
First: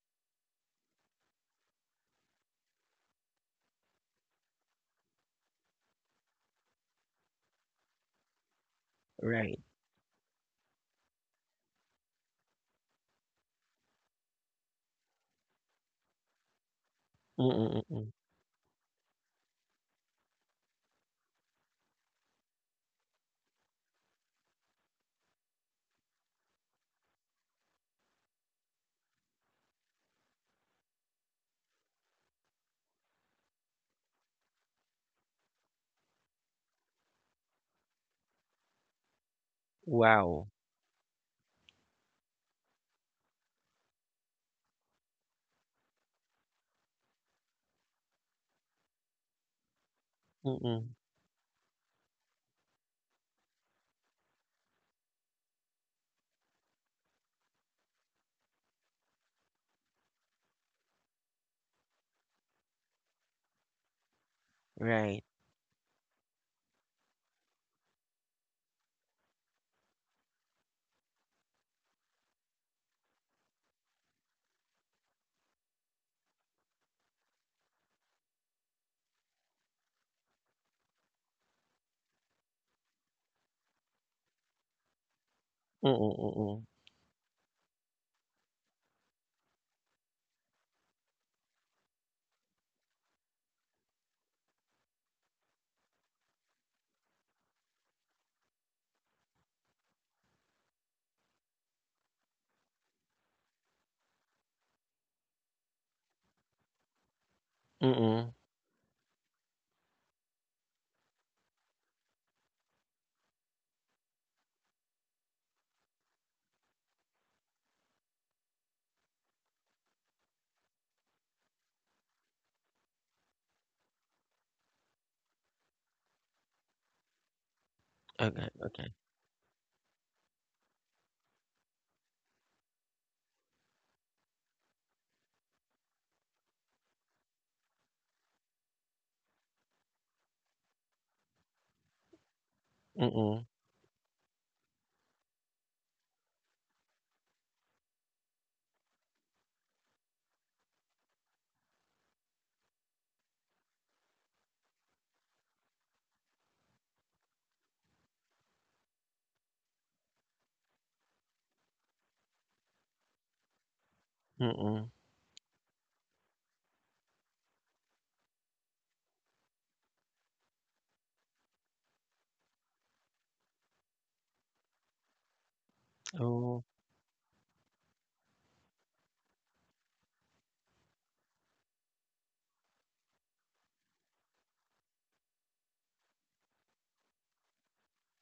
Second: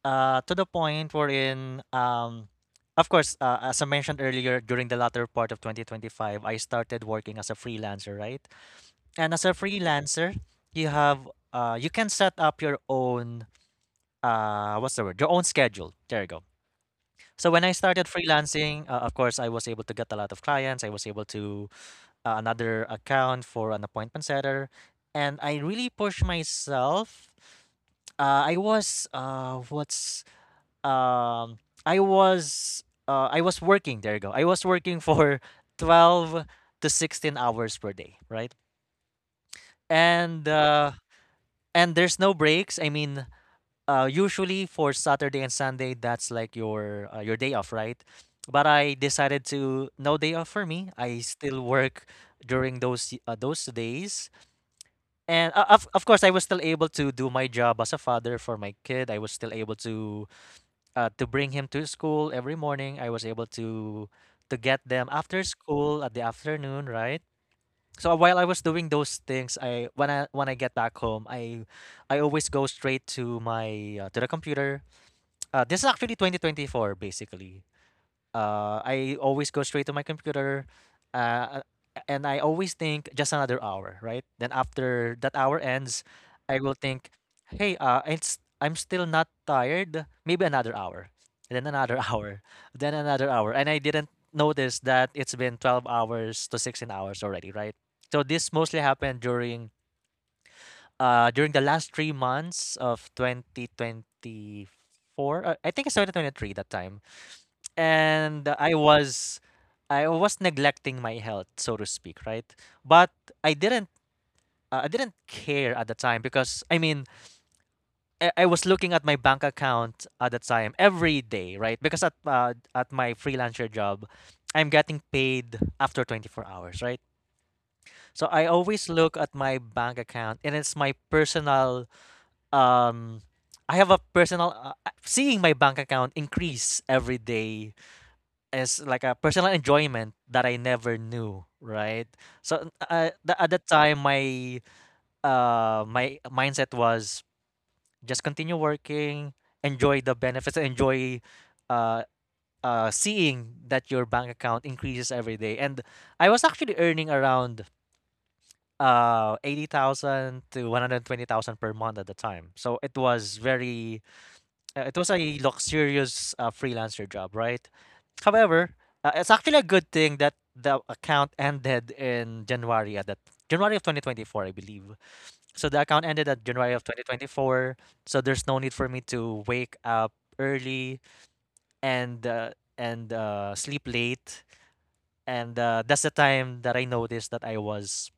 Speaker 2: to the point wherein, of course, as I mentioned earlier, during the latter part of 2025, I started working as a freelancer, right? And as a
Speaker 1: Right.
Speaker 2: freelancer, you have you can set up your own what's the word? Your own schedule. There you go. So when I started
Speaker 1: Mm-mm-mm.
Speaker 2: freelancing, of course, I was able to get a lot of clients. I was able to another account for an appointment setter, and I really pushed myself. I was What's um, I was I was working, there you go, I was working [LAUGHS] for 12 to 16 hours per day, right? and
Speaker 1: Wow.
Speaker 2: uh, and there's no breaks. I mean, usually for Saturday and Sunday that's like your day off, right? But I decided to no day off for me,
Speaker 1: Mm-mm.
Speaker 2: I still work during those days. And of course I was still able to do my job as a father for my kid. I was still able to bring him to school every morning. I was able to get them
Speaker 1: Right.
Speaker 2: after school at the afternoon, right? So while I was doing those things, I when I when I get back home, I always go straight to my to the computer. This is actually 2024 basically. I always go straight to my computer, uh, and I always think just another hour, right? Then after that hour ends, I
Speaker 1: Mm-mm-mm.
Speaker 2: will think, hey, it's I'm still not tired. Maybe another hour, and then another [LAUGHS] hour, then another hour, and I didn't notice that it's been 12 hours to 16 hours already, right? So this mostly happened during during the last 3 months of 2024. I think it's 2023 that time,
Speaker 1: Mm-mm.
Speaker 2: and I was neglecting my health, so to speak, right? But I didn't I didn't care at the time because I mean I was looking at my bank account at the time every day, right? Because at my freelancer job, I'm getting paid after 24 hours, right? So
Speaker 1: Okay,
Speaker 2: I
Speaker 1: okay.
Speaker 2: always look at my bank account, and it's my personal um. I have a personal seeing my bank account increase every day is like a personal enjoyment that I never knew, right? So
Speaker 1: Mm-mm.
Speaker 2: at that time, my my mindset was just continue working, enjoy the benefits, enjoy uh, seeing that your bank account increases every day. And I was actually earning around 80,000 to 120,000 per month at the time. So it was very
Speaker 1: Mm-mm.
Speaker 2: it was a luxurious freelancer job, right? However, it's actually a good thing that the account ended in January at that January of 2024, I believe. So the account ended at
Speaker 1: Oh,
Speaker 2: January of 2024. So there's no need for me to wake up early and sleep late. And that's the time that I noticed that I was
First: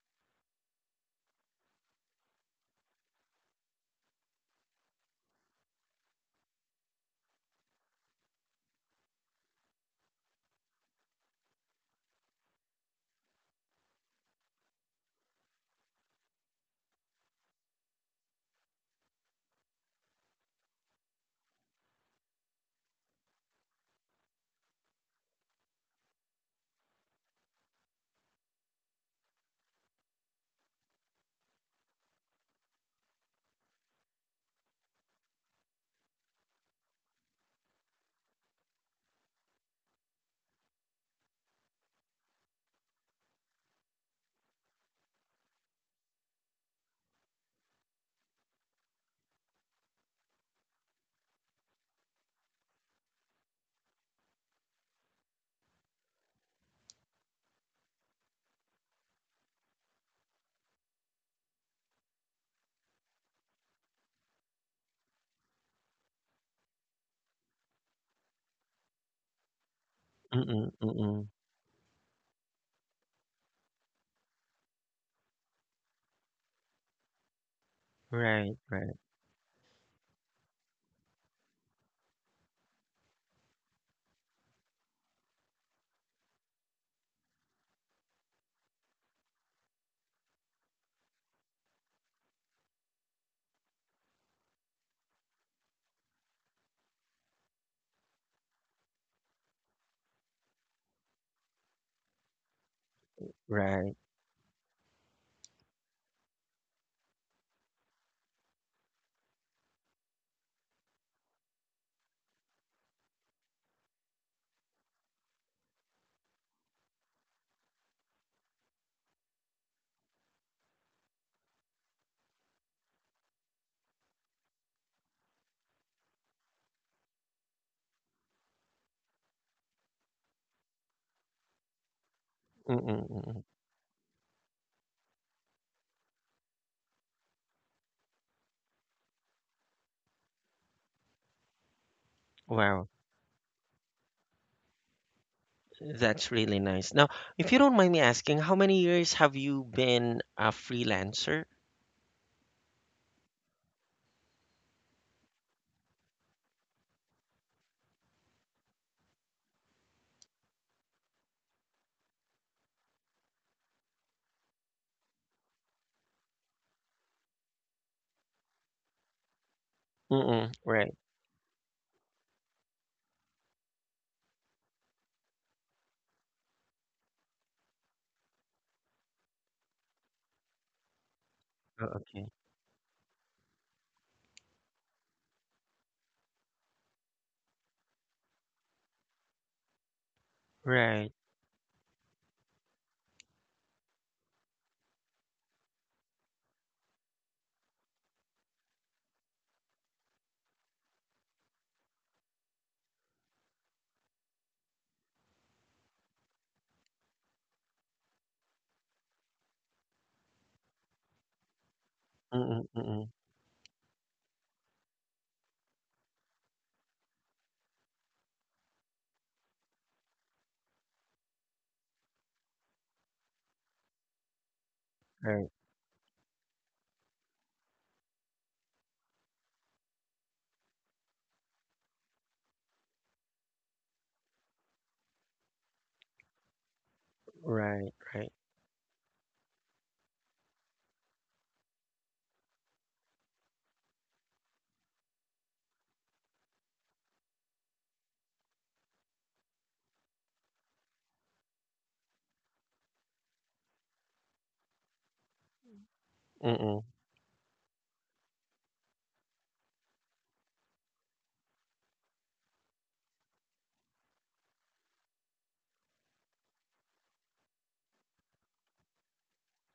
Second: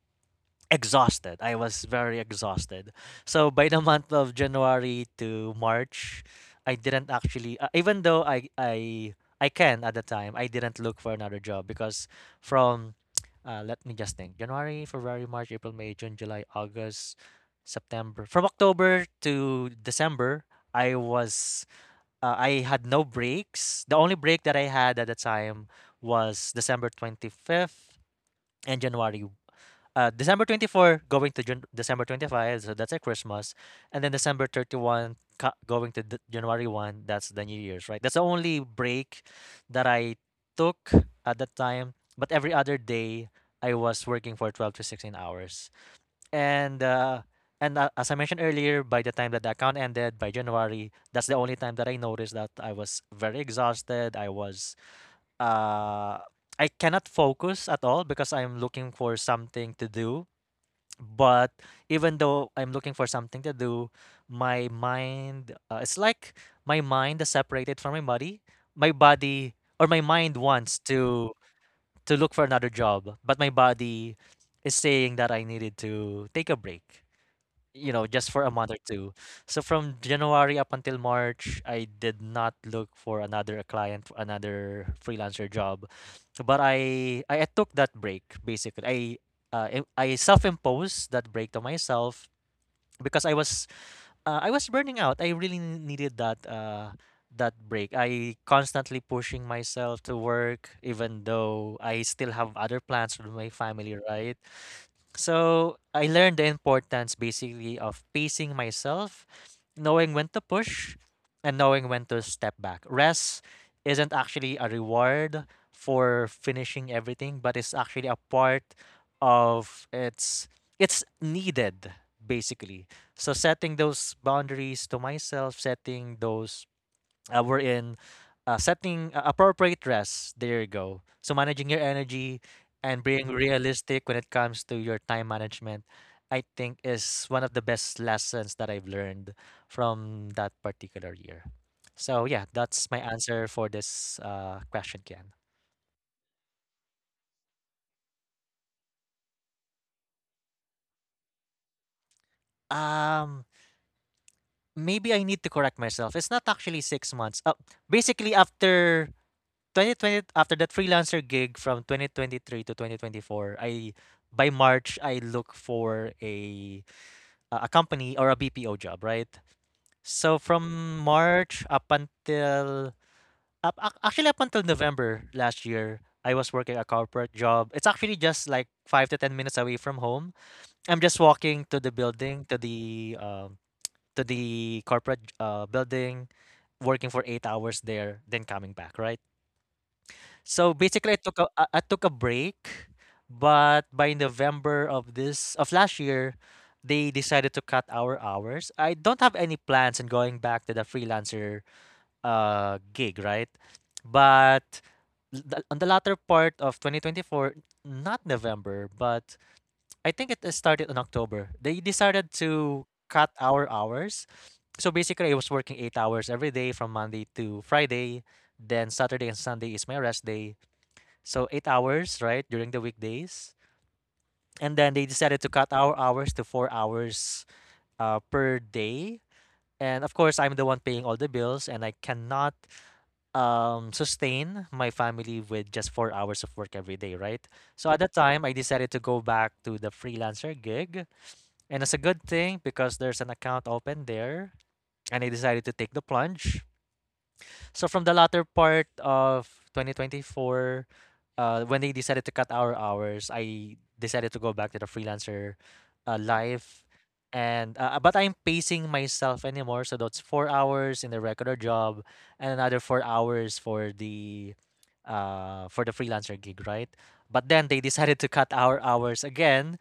Speaker 2: exhausted. I was very exhausted. So by the month of January to March, I didn't actually even though I I can at the time, I didn't look for another job because from let me just think. January, February, March, April, May, June, July, August, September. From October to December, I was I had no breaks. The only break that I had at the time was December 25th and January December 24 going to December 25, so that's a Christmas, and then December 31 going to January 1, that's the New Year's, right? That's the only break that I took at that time, but every other day I was working for 12 to 16 hours. And as I mentioned earlier, by the time that the account ended by January, that's the only time that I noticed that I was very exhausted. I was uh I cannot focus at all because I'm looking for something to do, but even though I'm looking for something to do, my mind, it's like my mind is separated from my body. My body or my mind
Speaker 1: mm-mm,
Speaker 2: wants
Speaker 1: mm-mm.
Speaker 2: to look for another job, but my body is saying that I needed to take a break, you know, just for a
Speaker 1: Right,
Speaker 2: month or
Speaker 1: right,
Speaker 2: two. So from January up until March, I did not look for another client, for another freelancer job. But I I took that break basically. Uh, I self-imposed that break to myself because I was burning out. I really needed that that break. I constantly pushing myself to work even though I still have other plans with my
Speaker 1: right.
Speaker 2: family, right? So I learned the importance basically of pacing myself, knowing when to push and knowing when to step back. Rest isn't actually a reward for finishing everything, but it's actually a part of it's needed basically. So setting those boundaries to myself, setting those we're in setting appropriate rest. There you go. So managing your energy
Speaker 1: Mm-mm,
Speaker 2: and being
Speaker 1: mm-mm.
Speaker 2: realistic when it comes to your time management, I think is one of the best lessons that I've learned from that particular year. So yeah,
Speaker 1: Wow,
Speaker 2: that's my answer for this question, Ken.
Speaker 1: that's really nice. Now, if you don't mind me asking, how many years have you been a freelancer?
Speaker 2: Um, Maybe I need to correct myself. It's not actually 6 months. Basically, after 2020, after that freelancer gig from 2023 to 2024, I, by March, I look for a company or a BPO job, right? So
Speaker 1: Mm-mm, right.
Speaker 2: from March up until actually up until November last year, I was working a corporate job. It's actually just like 5 to 10 minutes away from home. I'm just walking to
Speaker 1: Oh,
Speaker 2: the
Speaker 1: okay.
Speaker 2: building, to the corporate building, working for 8 hours there, then coming back, right? So
Speaker 1: Right.
Speaker 2: basically, I took a break, but by November of this of last year, they decided to cut our hours. I don't have any plans in going back to the freelancer gig, right? But on the latter part of 2024, not November, but I think it started in October. They decided
Speaker 1: Mm-mm,
Speaker 2: to
Speaker 1: mm-mm.
Speaker 2: cut our hours. So basically, I was working 8 hours every day from Monday to Friday. Then Saturday and Sunday is my rest day, so 8 hours, right, during the weekdays. And then they decided
Speaker 1: Right,
Speaker 2: to cut our hours to 4 hours per day. And of course, I'm the one paying all the bills, and I cannot sustain my family with just 4 hours of work every day, right? So
Speaker 1: right,
Speaker 2: at that
Speaker 1: right.
Speaker 2: time, I decided to go back to the freelancer gig. And it's a good thing because there's an account open there, and I decided to take the plunge. So from the latter part of 2024, when they decided to cut our hours, I decided to go back to the freelancer life.
Speaker 1: Mm-mm,
Speaker 2: And But I'm pacing myself anymore, so that's 4 hours in the regular job and another 4 hours for the freelancer gig, right? But then they decided to cut our hours again.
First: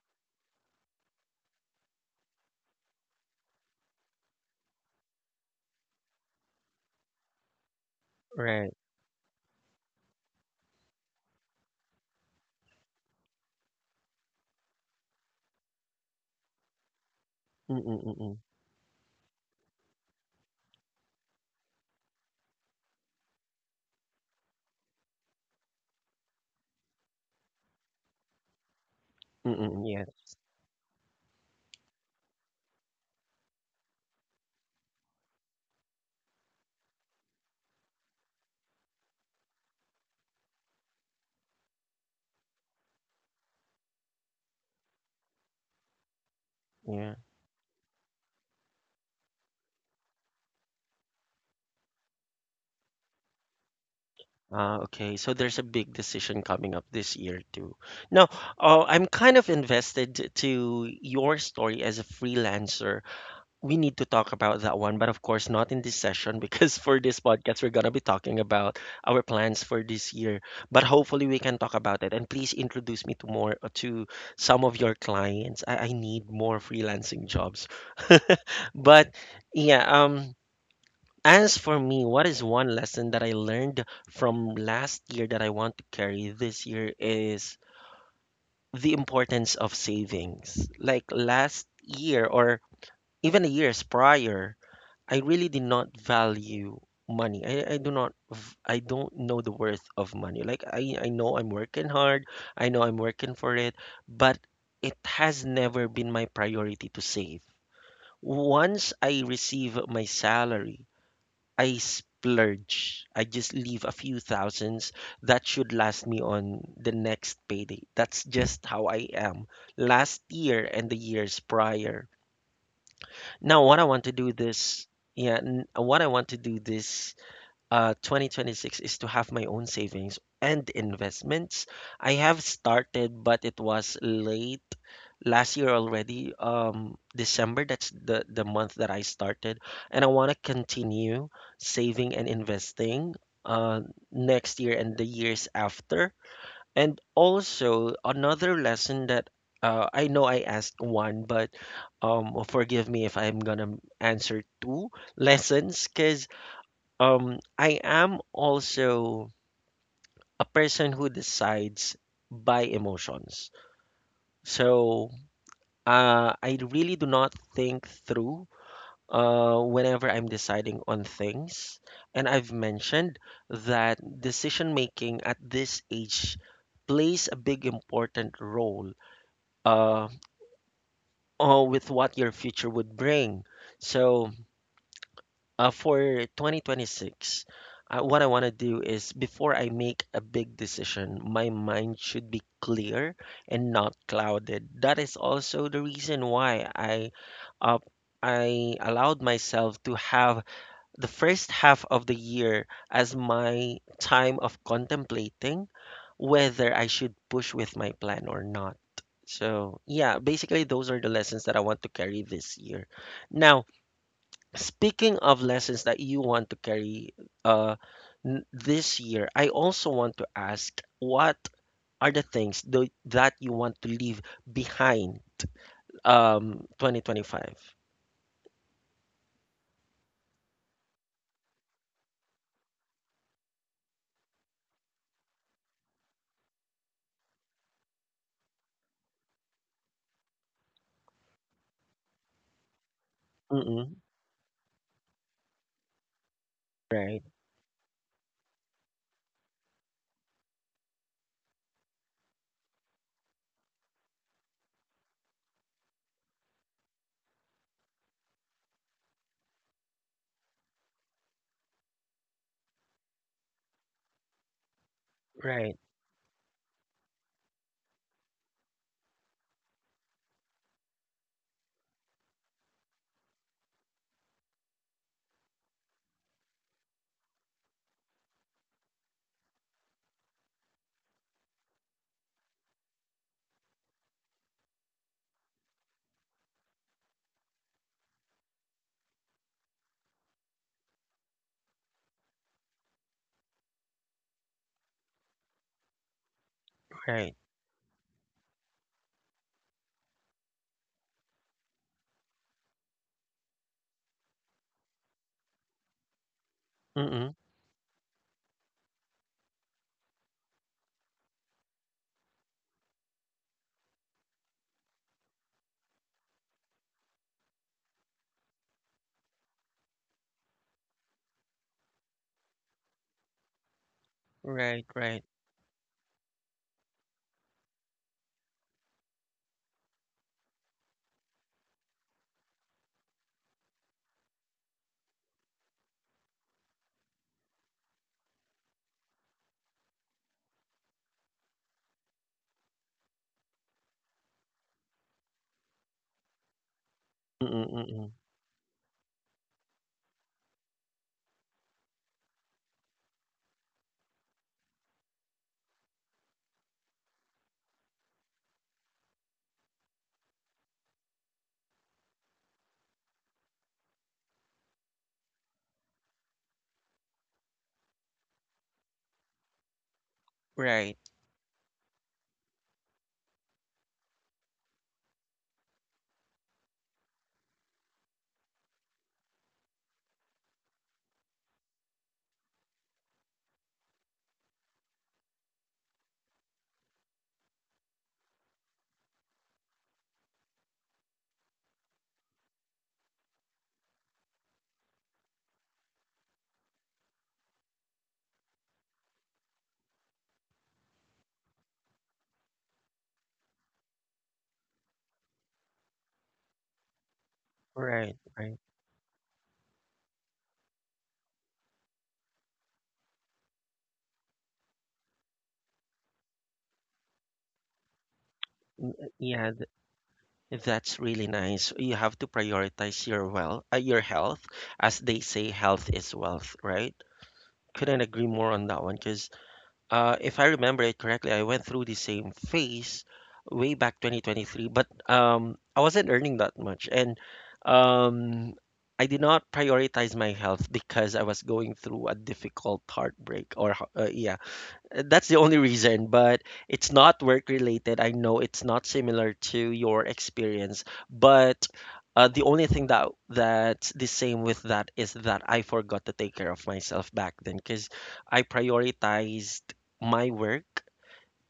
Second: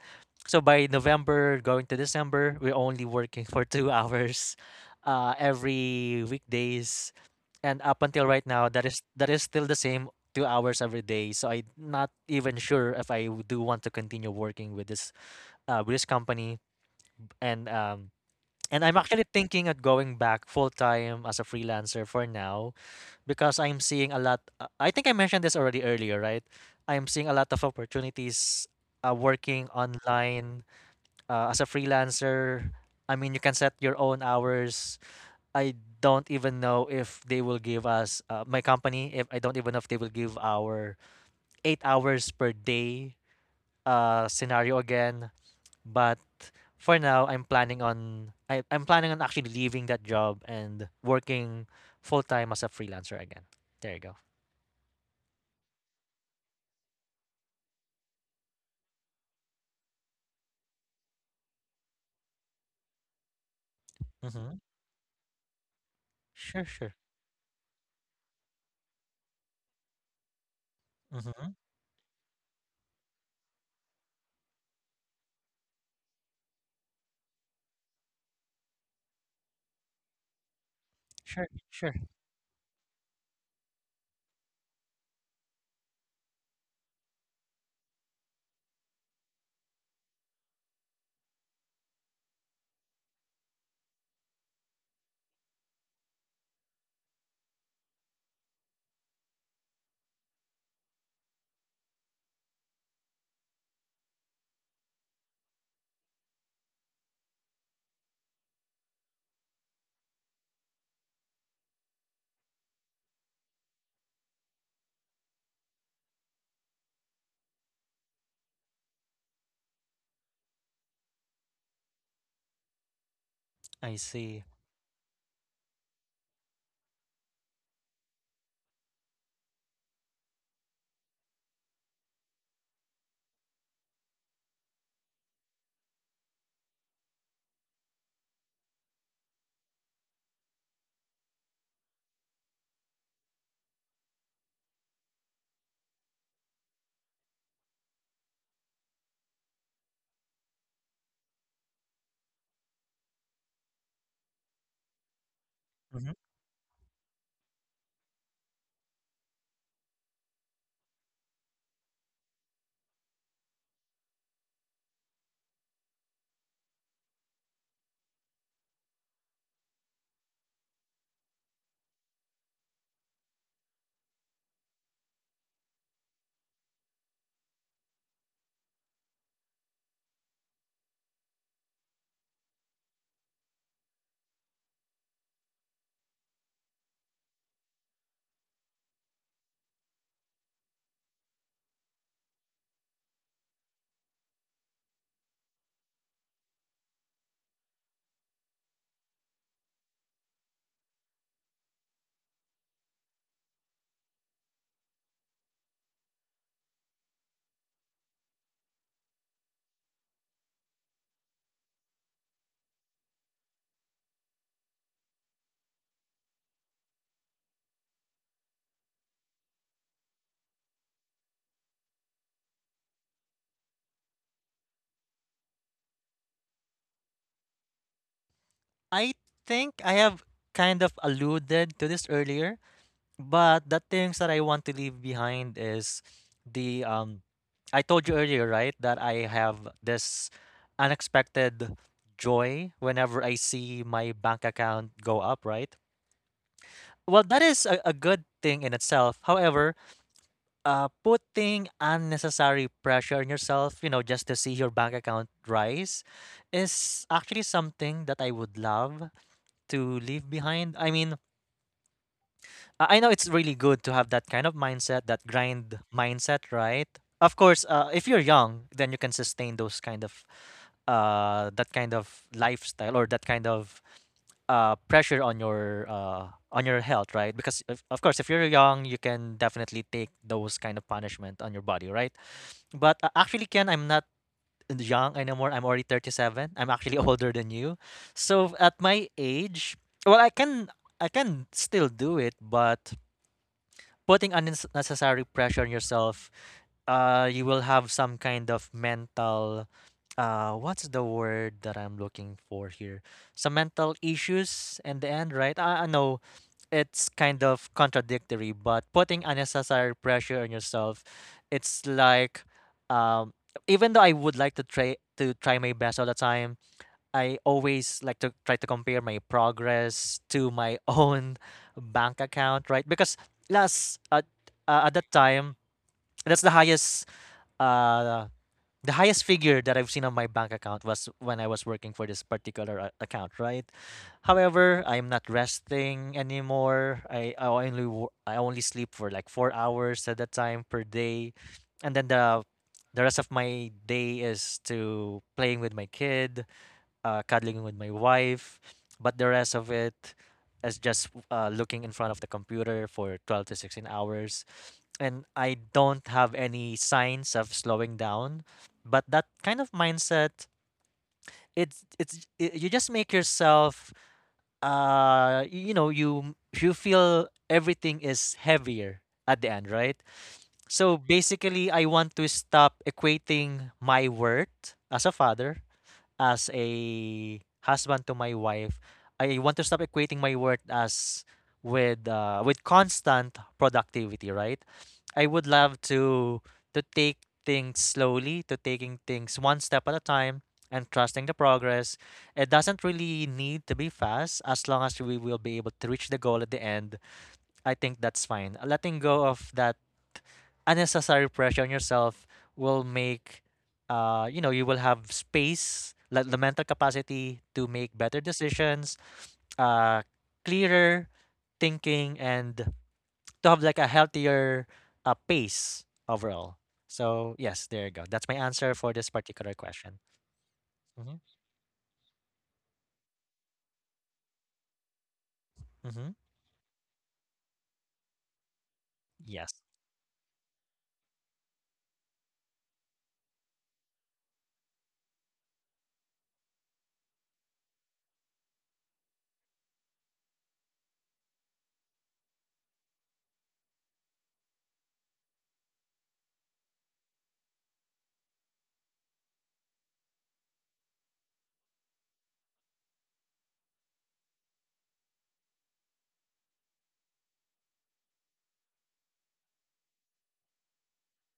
Speaker 2: So by November going to December, we're only working [LAUGHS] for 2 hours every weekdays, and up until right now,
Speaker 1: right.
Speaker 2: that is still the same 2 hours every day. So I'm not even sure if do want to continue working with this with this company. And
Speaker 1: Mm-mm,
Speaker 2: um,
Speaker 1: mm-mm.
Speaker 2: and I'm actually thinking at going back full time as a freelancer for now, because I'm seeing a lot. I think I mentioned this already earlier, right? I'm seeing a lot of opportunities working
Speaker 1: Mm-mm, yeah,
Speaker 2: online as a freelancer. I mean, you can set your own hours. I don't even know if they will give us my company. If I don't even know if they will give our 8 hours per day scenario again. But for
Speaker 1: yeah.
Speaker 2: now, I'm planning on actually leaving that job and working full time as a freelancer again. There you go.
Speaker 1: Ah, okay, so there's a big decision coming up this year too. Now, I'm kind of invested to your story as a freelancer. We need to talk
Speaker 2: Mm-hmm.
Speaker 1: about that one, but of course not in this session
Speaker 2: Sure,
Speaker 1: because
Speaker 2: sure.
Speaker 1: [LAUGHS] for this podcast we're gonna be talking about our plans for this year. But hopefully
Speaker 2: Mm-hmm.
Speaker 1: we can talk about it. And please introduce me to more to some of your clients. I need more freelancing jobs. [LAUGHS] But yeah,
Speaker 2: Sure,
Speaker 1: as
Speaker 2: sure.
Speaker 1: for me, what is one lesson that I learned from last year that I want to carry this year is the importance of savings. Like last year or even the years prior, I really did not value money. I do not I don't know the worth of money. I know I'm working hard, I know I'm working for it, but it has never been my priority to save. Once I receive my salary, I splurge. I just leave a few thousands that should last me on the next payday. That's just how I am. Last year and the years prior.
Speaker 2: I
Speaker 1: Now,
Speaker 2: see.
Speaker 1: what I want to do this 2026 is to have my own savings and investments. I have started, but it was late last year already. December, that's the month that I started, and I want to continue saving and investing uh next year and the years after. And also another lesson that I know I asked one, but forgive me if I'm gonna answer two lessons,
Speaker 2: Mm-hmm.
Speaker 1: because I am also a person who decides by emotions. So I really do not think through whenever I'm deciding on things. And I've mentioned that decision making at this age plays a big important role, uh, or with what your future would bring. So for 2026, what I want to do is before I make a big decision, my mind should be clear and not clouded. That is also the reason why uh, I allowed myself to have the first half of the year as my time of contemplating whether I should push with my plan or not. So, yeah, basically, those are the lessons that I want to carry this year. Now, speaking of lessons that you want to carry uh, this year, I also want to ask what are the that you want to leave behind 2025?
Speaker 2: I think I have kind of alluded to this earlier, but the things that I want to leave behind is the I told you earlier, right, that I have this unexpected joy whenever I
Speaker 1: Mm-mm.
Speaker 2: see my bank account go up, right?
Speaker 1: Right,
Speaker 2: Well, that is a good thing in itself. However, putting unnecessary pressure on yourself, just to see your bank account rise is actually something that I would love to leave behind. I mean, I know it's really good to have that kind of mindset, that
Speaker 1: right,
Speaker 2: grind mindset, right? Of course, if you're young, then you can sustain those kind of that kind of lifestyle or that kind of pressure on your on your health, right? Because of course, if you're young, you can definitely take those kind of punishment on your body, right? But actually, Ken, I'm not young anymore. I'm already 37. I'm actually [LAUGHS] older than you. So at my age, well, I can still do it, but putting unnecessary pressure on yourself,
Speaker 1: right.
Speaker 2: you will have some kind of mental, what's the word that I'm looking for here? Some mental issues in the end, right? I know it's
Speaker 1: Mm-mm.
Speaker 2: kind of contradictory, but putting unnecessary pressure on yourself, it's like, um, even though I would like to try my best all the time, I always like to try to compare my progress to my own [LAUGHS] bank account, right? Because last
Speaker 1: Right,
Speaker 2: at that
Speaker 1: right.
Speaker 2: time, that's the highest uh figure that I've seen on my bank account was when I was working for this particular account, right? However, I'm not resting anymore. I only sleep for like 4 hours at that time per day, and then the rest of my day is to playing with my kid,
Speaker 1: Mm,
Speaker 2: cuddling with my
Speaker 1: mm.
Speaker 2: wife, but the rest of it is just looking in front of the computer for 12 to 16 hours. And I don't have any signs of slowing down. But that kind of mindset, you just make yourself, uh you know you you feel everything is heavier at the end, right?
Speaker 1: Right.
Speaker 2: So basically, I want to stop equating my worth as a father, as a husband to my wife. I want to stop equating my worth as with constant productivity, right? I would love to take things slowly, to taking things one step at a time and trusting the progress. It doesn't really need to be fast as long as we will be able to reach the goal at the end. I think that's fine. Letting go of that unnecessary pressure on yourself will make you will have space, like the mental capacity to make
Speaker 1: Right.
Speaker 2: better
Speaker 1: Right.
Speaker 2: decisions, uh clearer thinking, and to have like a healthier pace overall. So yes, there you go. That's my answer
Speaker 1: Mm,
Speaker 2: for this
Speaker 1: yeah,
Speaker 2: particular question.
Speaker 1: that's really
Speaker 2: Mm-hmm.
Speaker 1: nice. You have to prioritize your your health, as they say, health is
Speaker 2: Hmm.
Speaker 1: wealth, right? Couldn't agree more on that one because
Speaker 2: Yes.
Speaker 1: if I remember it correctly, I went through the same phase way back 2023, but I wasn't earning that much, and um, I did not prioritize my health because I was going through a difficult heartbreak, yeah, that's the only reason, but it's not work related. I know it's not similar to your experience, but the only thing that that's the same with that is that I forgot to take care of myself back then because I prioritized my work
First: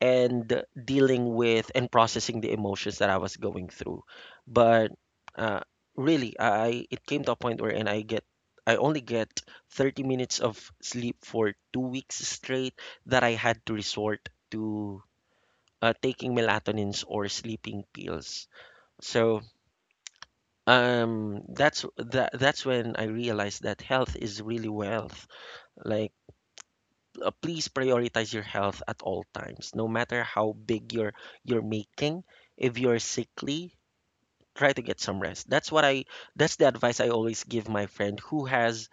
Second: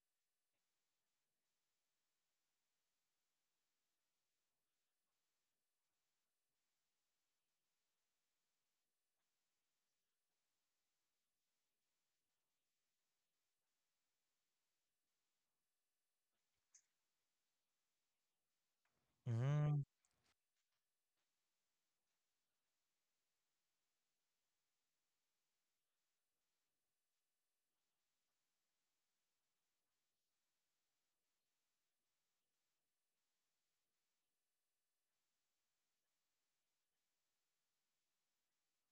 Speaker 1: and dealing with and processing the emotions that I was going through. But uh, really, I it came to a point where and I get I only get 30 minutes of sleep for 2 weeks straight that I had to resort to taking melatonins or sleeping pills. So
Speaker 2: Mm-hmm.
Speaker 1: that's when I realized that health is really wealth. Like please prioritize your health at all times, no matter how big you're making. If you're sickly, try to get some rest. That's the advice I always give my friend who has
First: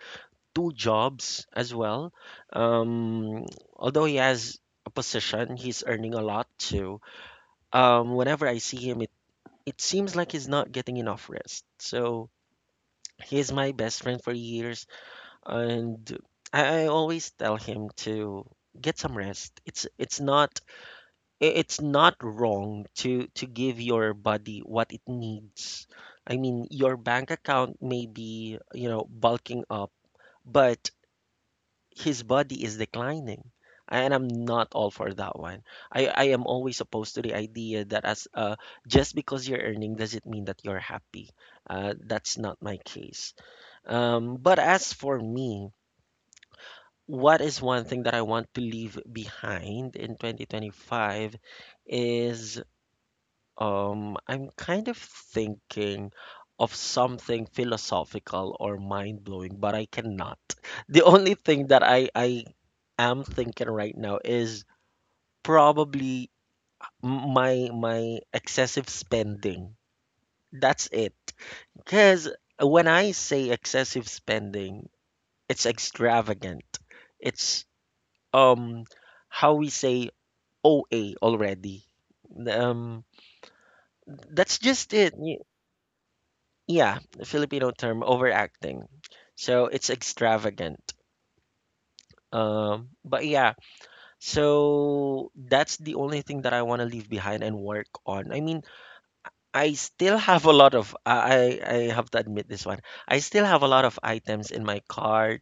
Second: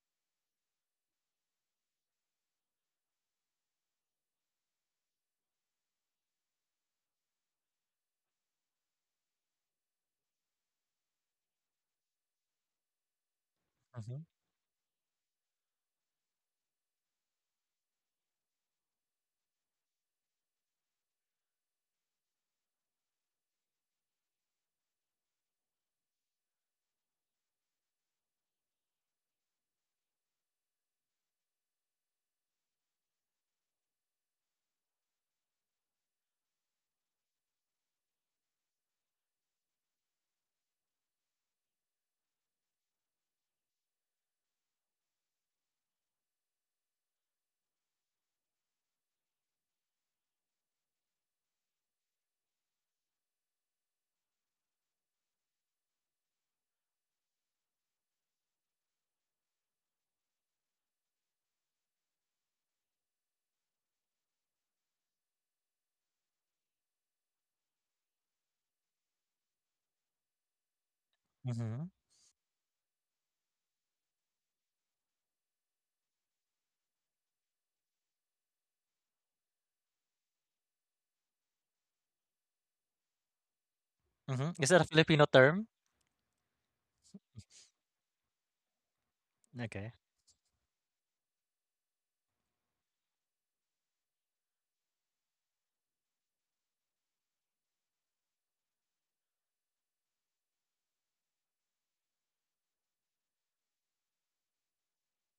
Speaker 1: two jobs as well. Um, Although he has a position, he's earning a lot too. Whenever I see him, it seems like he's not getting enough rest. So he's my best friend
Speaker 2: Mm-hmm.
Speaker 1: for years, and I always tell him to get some rest. It's not wrong to give your body what it needs. I mean, your bank account may be, bulking up, but his body is declining. And I'm not all for that one. I am always opposed to the idea that as just because you're earning does it mean that you're happy. That's not my case. But as for me, what is one thing that I want to leave behind in 2025 is I'm kind of thinking of something philosophical or mind-blowing, but I cannot. [LAUGHS] The only thing that I am thinking right now is probably my excessive spending. That's it.
Speaker 2: Mm-hmm.
Speaker 1: Because when I say excessive spending, it's extravagant. It's um how we say OA already. Um, that's
Speaker 2: Mm-hmm. Is that a
Speaker 1: just it.
Speaker 2: Filipino term?
Speaker 1: Yeah, the Filipino term overacting. So it's
Speaker 2: Okay.
Speaker 1: extravagant. But yeah, so that's the only thing that I want to leave behind and work on. I mean, I still have a lot of I have to admit this one. I still have a lot of items in my cart,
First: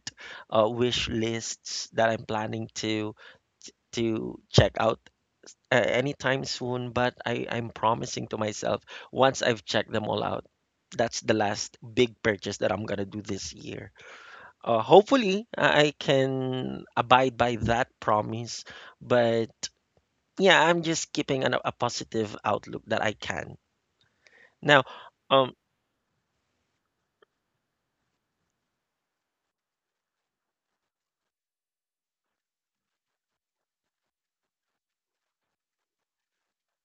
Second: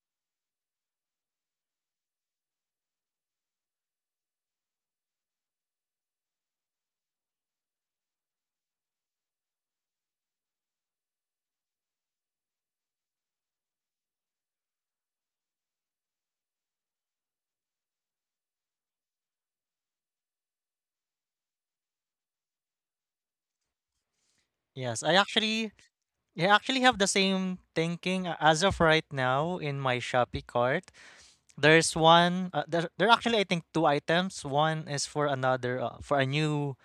Speaker 1: wish lists that I'm planning to check out anytime soon, but I'm promising to myself once I've checked them all out, that's the last big purchase that I'm gonna do this year. Hopefully, I can abide by that promise. But yeah, I'm just keeping a positive outlook that I can. Now,
Speaker 2: yes I
Speaker 1: um,
Speaker 2: actually Yeah, I actually have the same thinking as of right now in my Shopee cart. There's there are actually, I think, two items. One is for a new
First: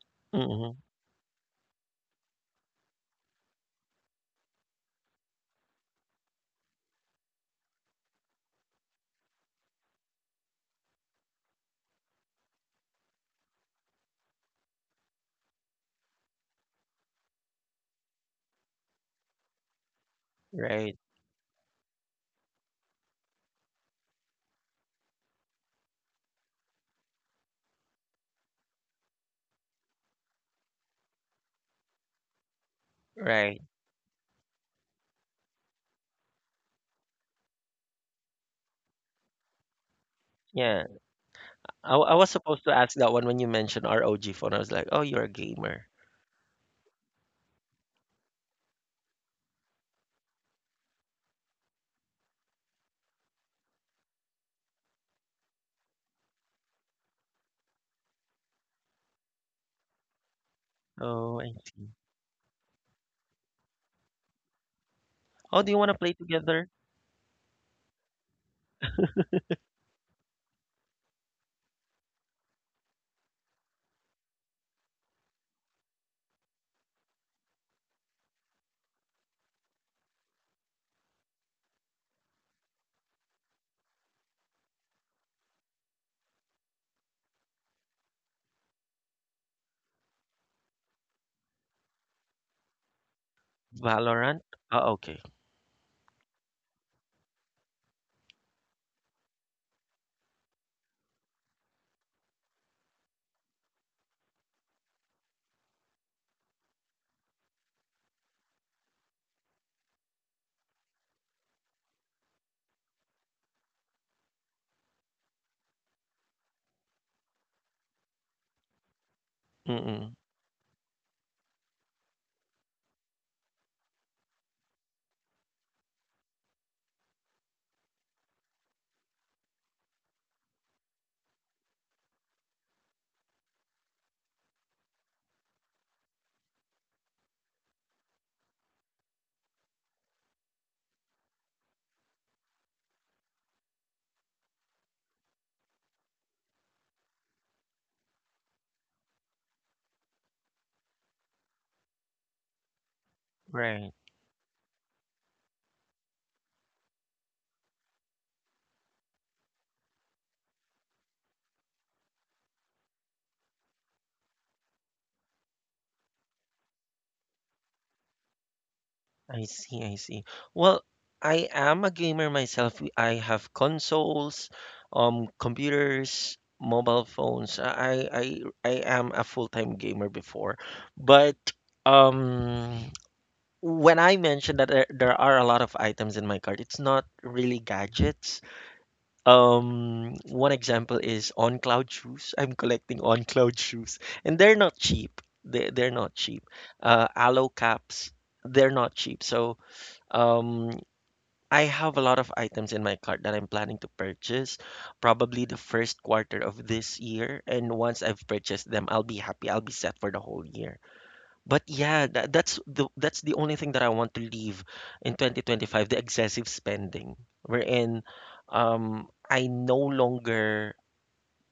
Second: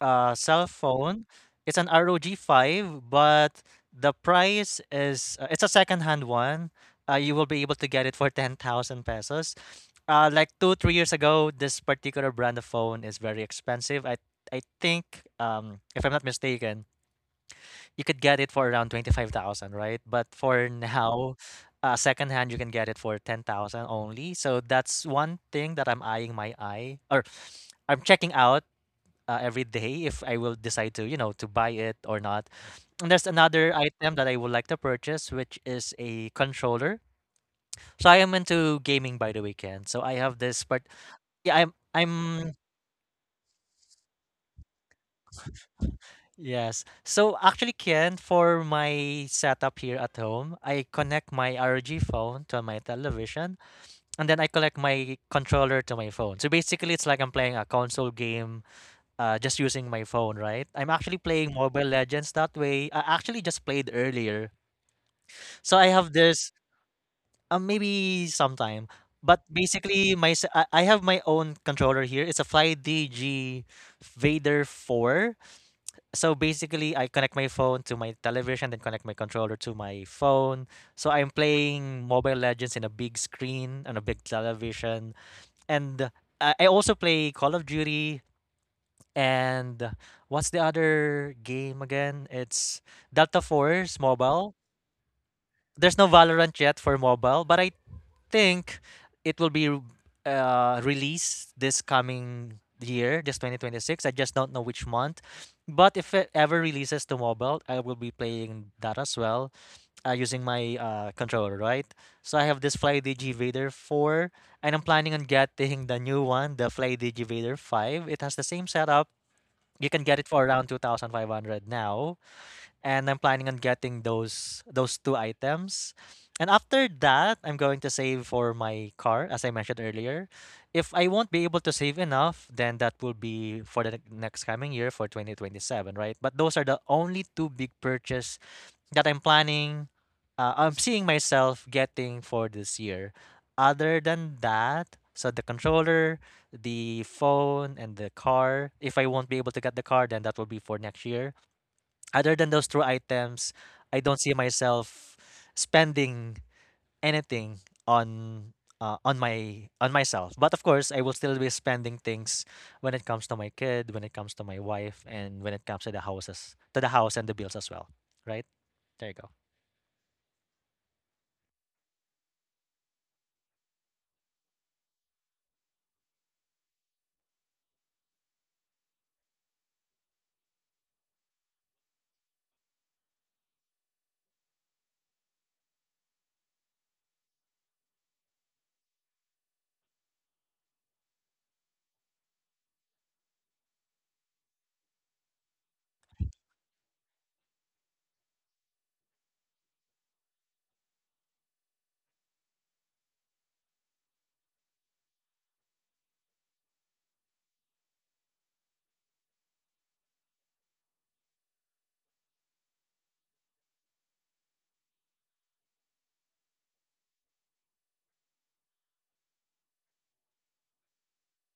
Speaker 2: cell
Speaker 1: mhm,
Speaker 2: phone. It's an ROG 5, but the price is it's a second-hand one. You will be able to get it for [LAUGHS] 10,000 pesos. Like 2 3 years ago, this particular brand of phone is very expensive. I think if I'm not mistaken, you could get it for around 25,000, right? But for
Speaker 1: right,
Speaker 2: now, secondhand, you can get it for 10,000 only. So that's one thing that I'm eyeing, my eye or I'm checking out every day, if I will decide to, to buy it or not. And there's
Speaker 1: right.
Speaker 2: another item that I would like to purchase, which is a controller. So I am into gaming by the weekend. So I have this part.
Speaker 1: Yeah,
Speaker 2: Yeah, I'm.
Speaker 1: I was
Speaker 2: I'm
Speaker 1: supposed to ask that one when you mentioned ROG phone. I was like, oh, you're a gamer.
Speaker 2: Yes. So actually, Ken, for my setup here at home, I connect my ROG phone to my television, and then I connect my controller to my phone. So basically, it's like I'm playing a console game, just using my phone, right? I'm actually
Speaker 1: Oh, I
Speaker 2: playing Mobile
Speaker 1: see.
Speaker 2: Legends that way. I actually just played earlier,
Speaker 1: Oh, do
Speaker 2: so
Speaker 1: you
Speaker 2: I
Speaker 1: want to
Speaker 2: have
Speaker 1: play
Speaker 2: this,
Speaker 1: together?
Speaker 2: maybe sometime. But basically, my se- I have my own controller here. It's a 5DG Vader 4, so basically, I connect my phone to my television, then connect my controller to my phone. So I'm playing Mobile Legends in a big screen on a big television, and I also play Call of Duty, and what's the other game again? It's Delta Force
Speaker 1: Valorant?
Speaker 2: Mobile.
Speaker 1: Oh, okay.
Speaker 2: There's no Valorant yet for mobile, but I think it will be released this coming year, this 2026. I just don't know which month. But if it ever releases to mobile, I will be playing that as well, using my controller, right? So I have this Fly Digi Vader 4, and I'm planning on getting the new one, the Fly Digi Vader 5. It has the same setup. You can get
Speaker 1: Mm-mm.
Speaker 2: it for around 2,500 now, and I'm planning on getting those two items. And after that, I'm going to save for my car, as I mentioned earlier. If I won't be able to save enough, then that will be for the next coming year for 2027, right? But those are the only two big purchase that I'm planning, I'm seeing myself getting for this year. Other than that, so the controller, the phone, and the car. If I won't be able to get the car, then that will be for next year. Other than those two items,
Speaker 1: Right.
Speaker 2: I don't see myself spending anything on on myself. But of course, I will still be spending things when it comes to my kid, when it comes to my wife, and when it comes to the houses, to the house and the bills as well. Right? There you go.
Speaker 1: I see, I see. Well, I am a gamer myself. I have consoles, computers, mobile phones. I am a full-time gamer before, but um, when I mentioned that there are a lot of items in my cart, it's not really gadgets. One example is on cloud shoes. I'm collecting on cloud shoes, and they're not cheap. They're not cheap. Aloe caps, they're not cheap. So. Um, I have a lot of items in my cart that I'm planning to purchase, probably the first quarter of this year. And once I've purchased them, I'll be happy. I'll be set for the whole year. But yeah, that's the only thing that I want to leave in 2025, the excessive spending. Wherein I no longer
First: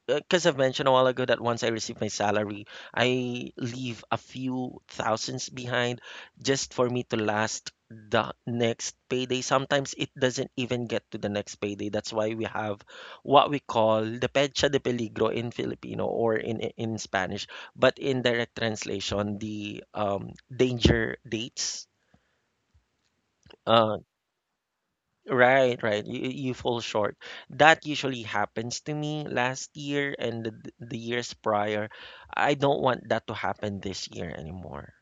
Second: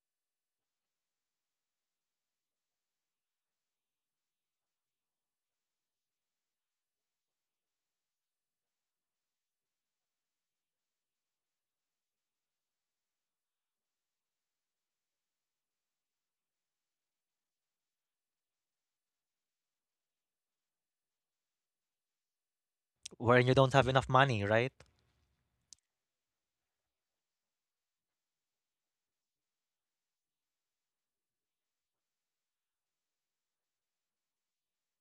Speaker 1: because I've mentioned a while ago that once I receive my salary, I leave a few thousands behind just for me to last the next payday. Sometimes it doesn't even get to the next payday. That's why we have what we call the pecha de peligro in Filipino or in Spanish, but in direct translation, the danger dates.
Speaker 2: Wherein you don't have
Speaker 1: Uh,
Speaker 2: enough money, right?
Speaker 1: Right, right. You fall short. That usually happens to me last year and the years prior. I don't want that to happen this year anymore.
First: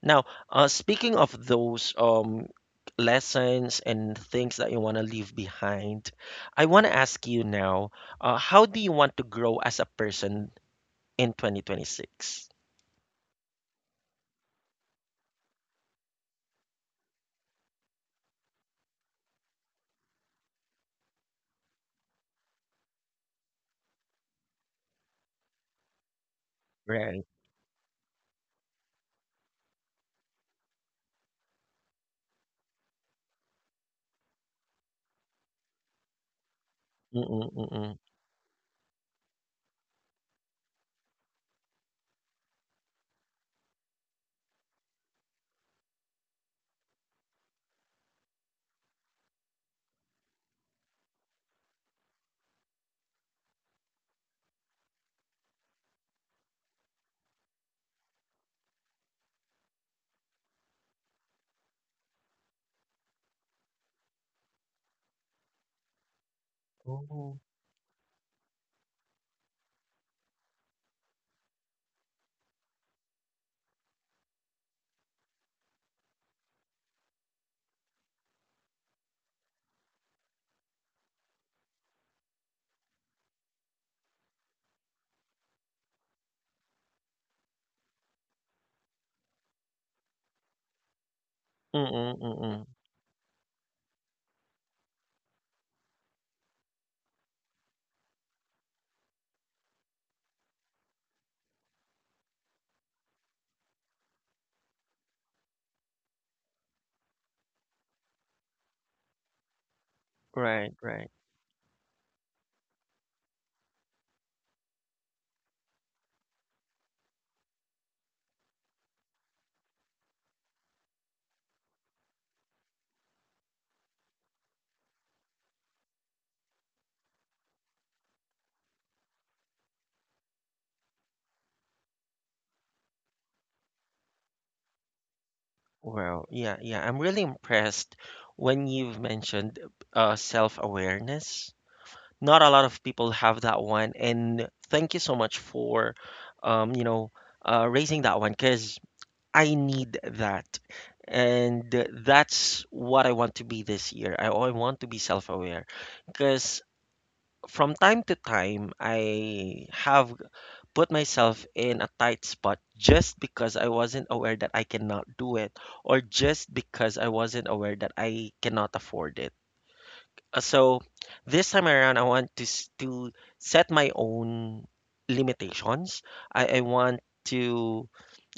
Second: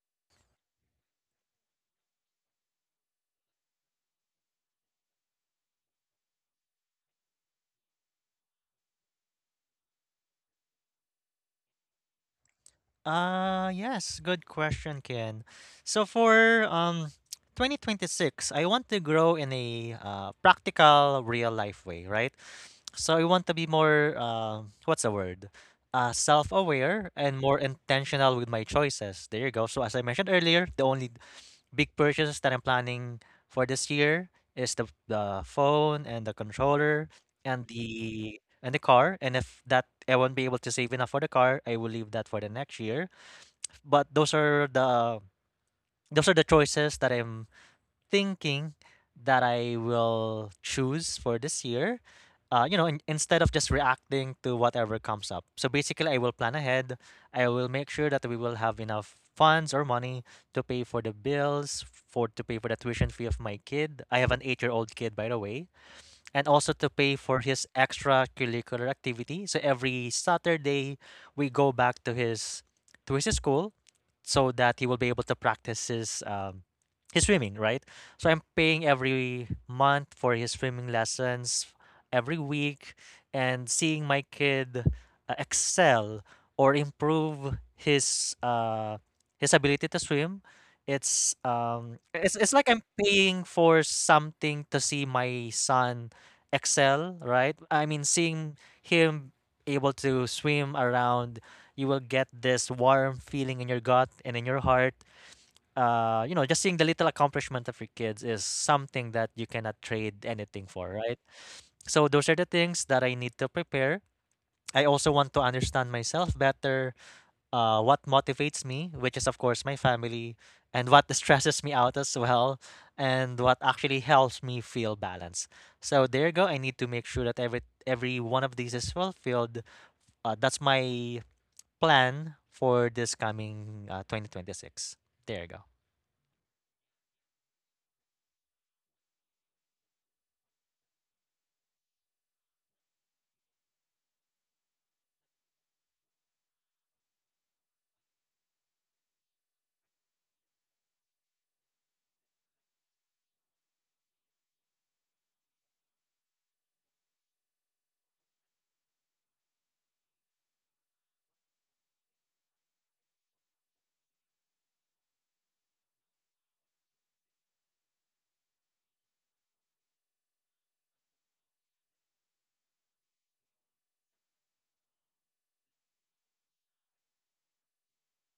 Speaker 1: Now, speaking of those lessons and things that you want to leave behind, I want to ask you now, how do you want to grow as a person in 2026?
Speaker 2: Yes, good question, Ken. So for 2026, I want to grow in a practical, real life way, right? So I want to be more, what's the word? Self-aware
Speaker 1: Right.
Speaker 2: and more intentional with my choices. There you go. So as I mentioned earlier, the only big purchases that I'm planning for this year is the phone and the controller
Speaker 1: Mm-mm,
Speaker 2: and
Speaker 1: mm-mm.
Speaker 2: the and the car. And if that I won't be able to save enough for the car, I will leave that for the next year. But those are the choices that I'm thinking that I will choose for this year. Instead of just reacting to whatever comes up. So basically, I will plan ahead. I will make sure that we will have enough funds or money to pay for the bills, for to pay for the tuition fee of my kid. I have an eight-year-old kid, by the way, and also to pay
Speaker 1: Oh.
Speaker 2: for his extracurricular activity. So every Saturday, we go back to his school so that he will be able to practice his swimming, right? So I'm paying every month for his swimming lessons every week, and seeing my kid excel or improve his ability to swim. It's um
Speaker 1: Mm-mm,
Speaker 2: it's it's
Speaker 1: mm-mm.
Speaker 2: like I'm paying for something to see my son excel, right? I mean, seeing him able to swim around, you will get this warm feeling in your gut and in your heart. Just seeing the little accomplishment of your kids is something that you cannot trade anything
Speaker 1: Right,
Speaker 2: for,
Speaker 1: right.
Speaker 2: right? So those are the things that I need to prepare. I also want to understand myself better, what motivates me, which is, of course, my family, and what [LAUGHS] stresses me out as well, and what actually helps me feel balanced. So there you go. I need to make sure that every one of these is fulfilled. That's my plan for this coming 2026. There you go.
Speaker 1: Well, yeah, yeah. I'm really impressed when you've mentioned self-awareness. Not a lot of people have that one, and thank you so much for, um, you know, raising that one because I need that, and that's what I want to be this year. I want to be self-aware because from time to time I have put myself in a tight spot just because I wasn't aware that I cannot do it, or just because I wasn't aware that I cannot afford it. So this time around, I want to s- to set my own limitations. I want to,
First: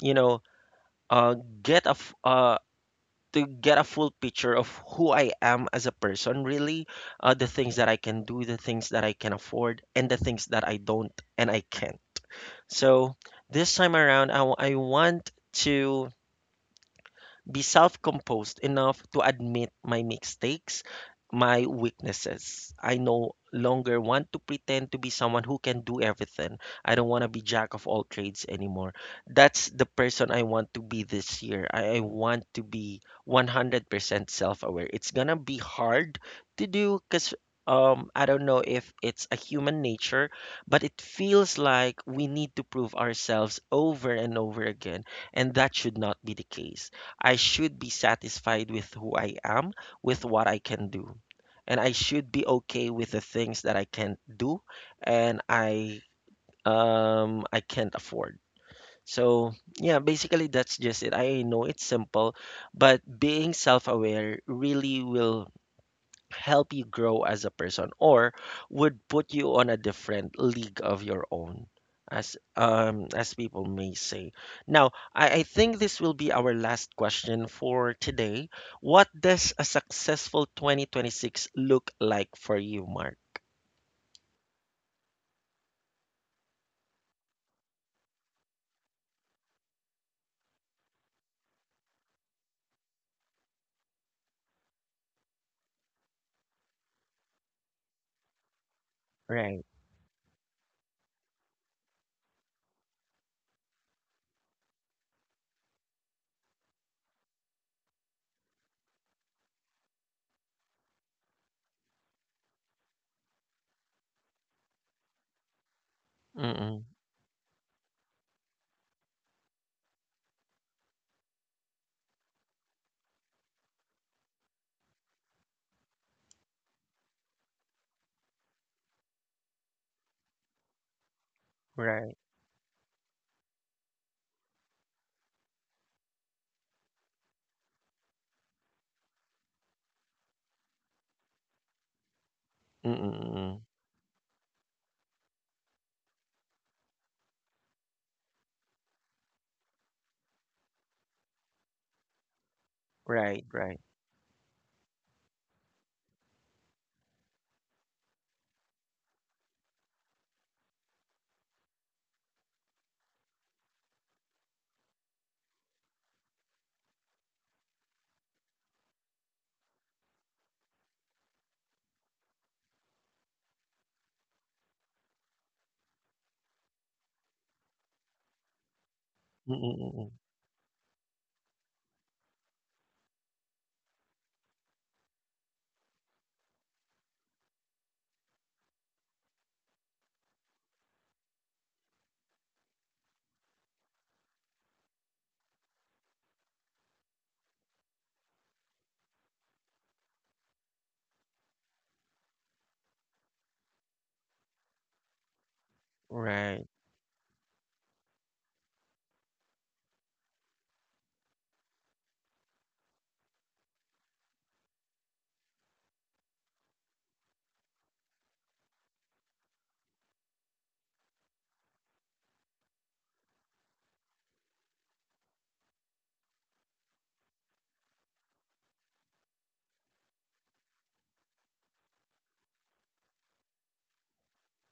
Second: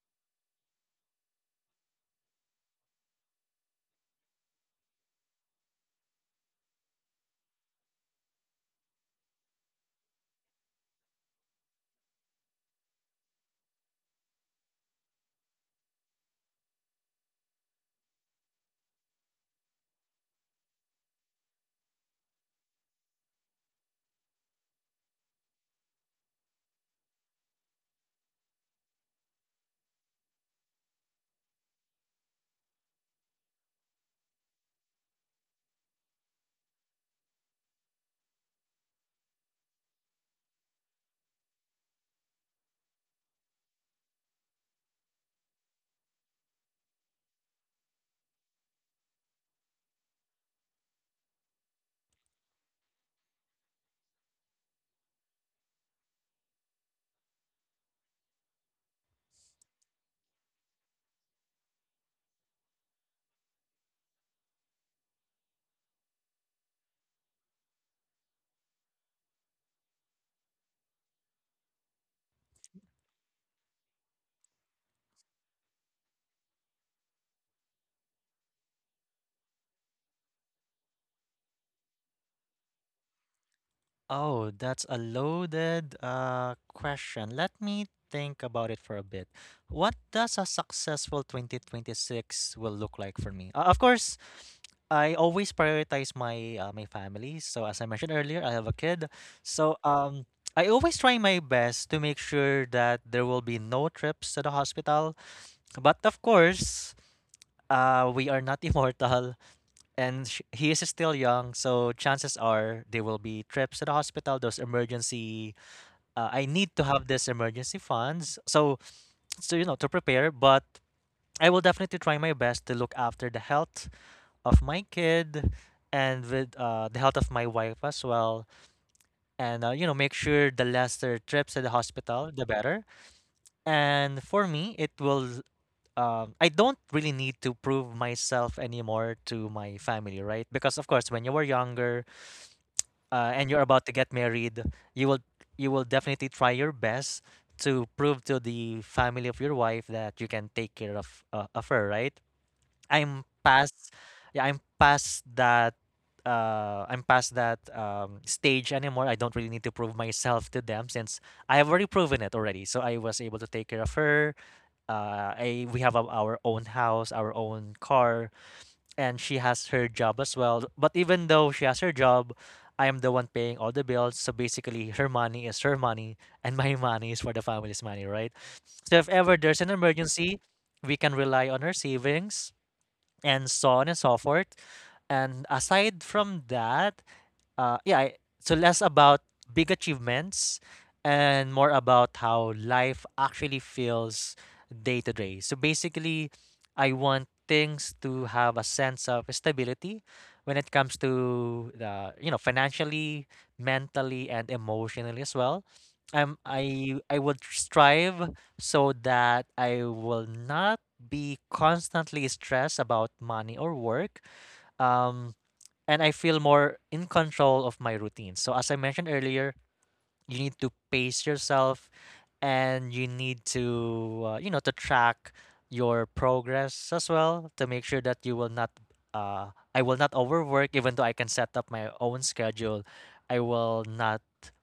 Speaker 1: you know, uh, get a f- uh, to get a full picture of who I am as a person, really, the things that I can do, the things that I can afford, and the things that I don't and I can't. So this time around, I want to be self composed enough to admit my mistakes, my weaknesses. I no longer want to pretend to be someone who can do everything. I don't want to be jack of all trades anymore. That's the person I want to be this year. I want to be 100% self aware. It's going to be hard to do because. I don't know if it's a human nature, but it feels like we need to prove ourselves over and over again, and that should not be the case. I should be satisfied with who I am, with what I can do. And I should be okay with the things that I can't do and I I can't afford. So, yeah, basically that's just it. I know it's simple, but being self-aware really will help you grow as a person or would put you on a different league of your own as people may say. Now, I think this will be our last question for today. What does a successful 2026 look like for you, Mark?
Speaker 2: Oh, that's a loaded question. Let me think about it for a bit. What does a successful 2026 will look like for me? Of course, I always prioritize my my family. So as I mentioned earlier, I have a kid.
Speaker 1: Right.
Speaker 2: So I always try my best to make sure that there will be no trips to the hospital. But of course, we are not [LAUGHS] immortal and he is still young, so chances are there will be trips to the hospital. Those emergency, I need
Speaker 1: Mm-mm.
Speaker 2: to have this emergency funds, so so you know to prepare. But I will definitely try my best to look after the health of my kid and with the health of my wife as well, and you know, make sure the lesser trips to the
Speaker 1: Right.
Speaker 2: hospital the better. And for me, it will, I don't really need to prove myself anymore to my family, right? Because of course, when you were younger, and
Speaker 1: Mm-mm.
Speaker 2: you're about to get married, you will you will definitely try your best to prove to the family of your wife that you can take care of her, right? I'm
Speaker 1: Right, right.
Speaker 2: past, yeah, I'm past that. I'm past that stage anymore. I don't really need to prove myself to them since I have already proven it already. So I was able to take care of her. I We have our own house, our own car, and she has her job as well. But even though she has her job, I am the one paying all the bills. So basically, her money is her money, and my [LAUGHS] money is for the family's money, right? So if ever there's an
Speaker 1: Mm-mm.
Speaker 2: emergency, we can rely on her savings and so on and so forth. And aside from that, yeah, so less about big achievements and more about how life actually feels day to day. So basically, I want things to have a sense of stability when it comes to the, you know, financially, mentally, and emotionally as well. Um,
Speaker 1: Right.
Speaker 2: I I would strive so that I will not be constantly stressed about money or work. Um, and I feel more in control of my routine. So as I mentioned earlier, you need to pace yourself and you need to, you know, to track your progress as well to make sure that you will not, I will not overwork even though I can set up my own schedule. I will not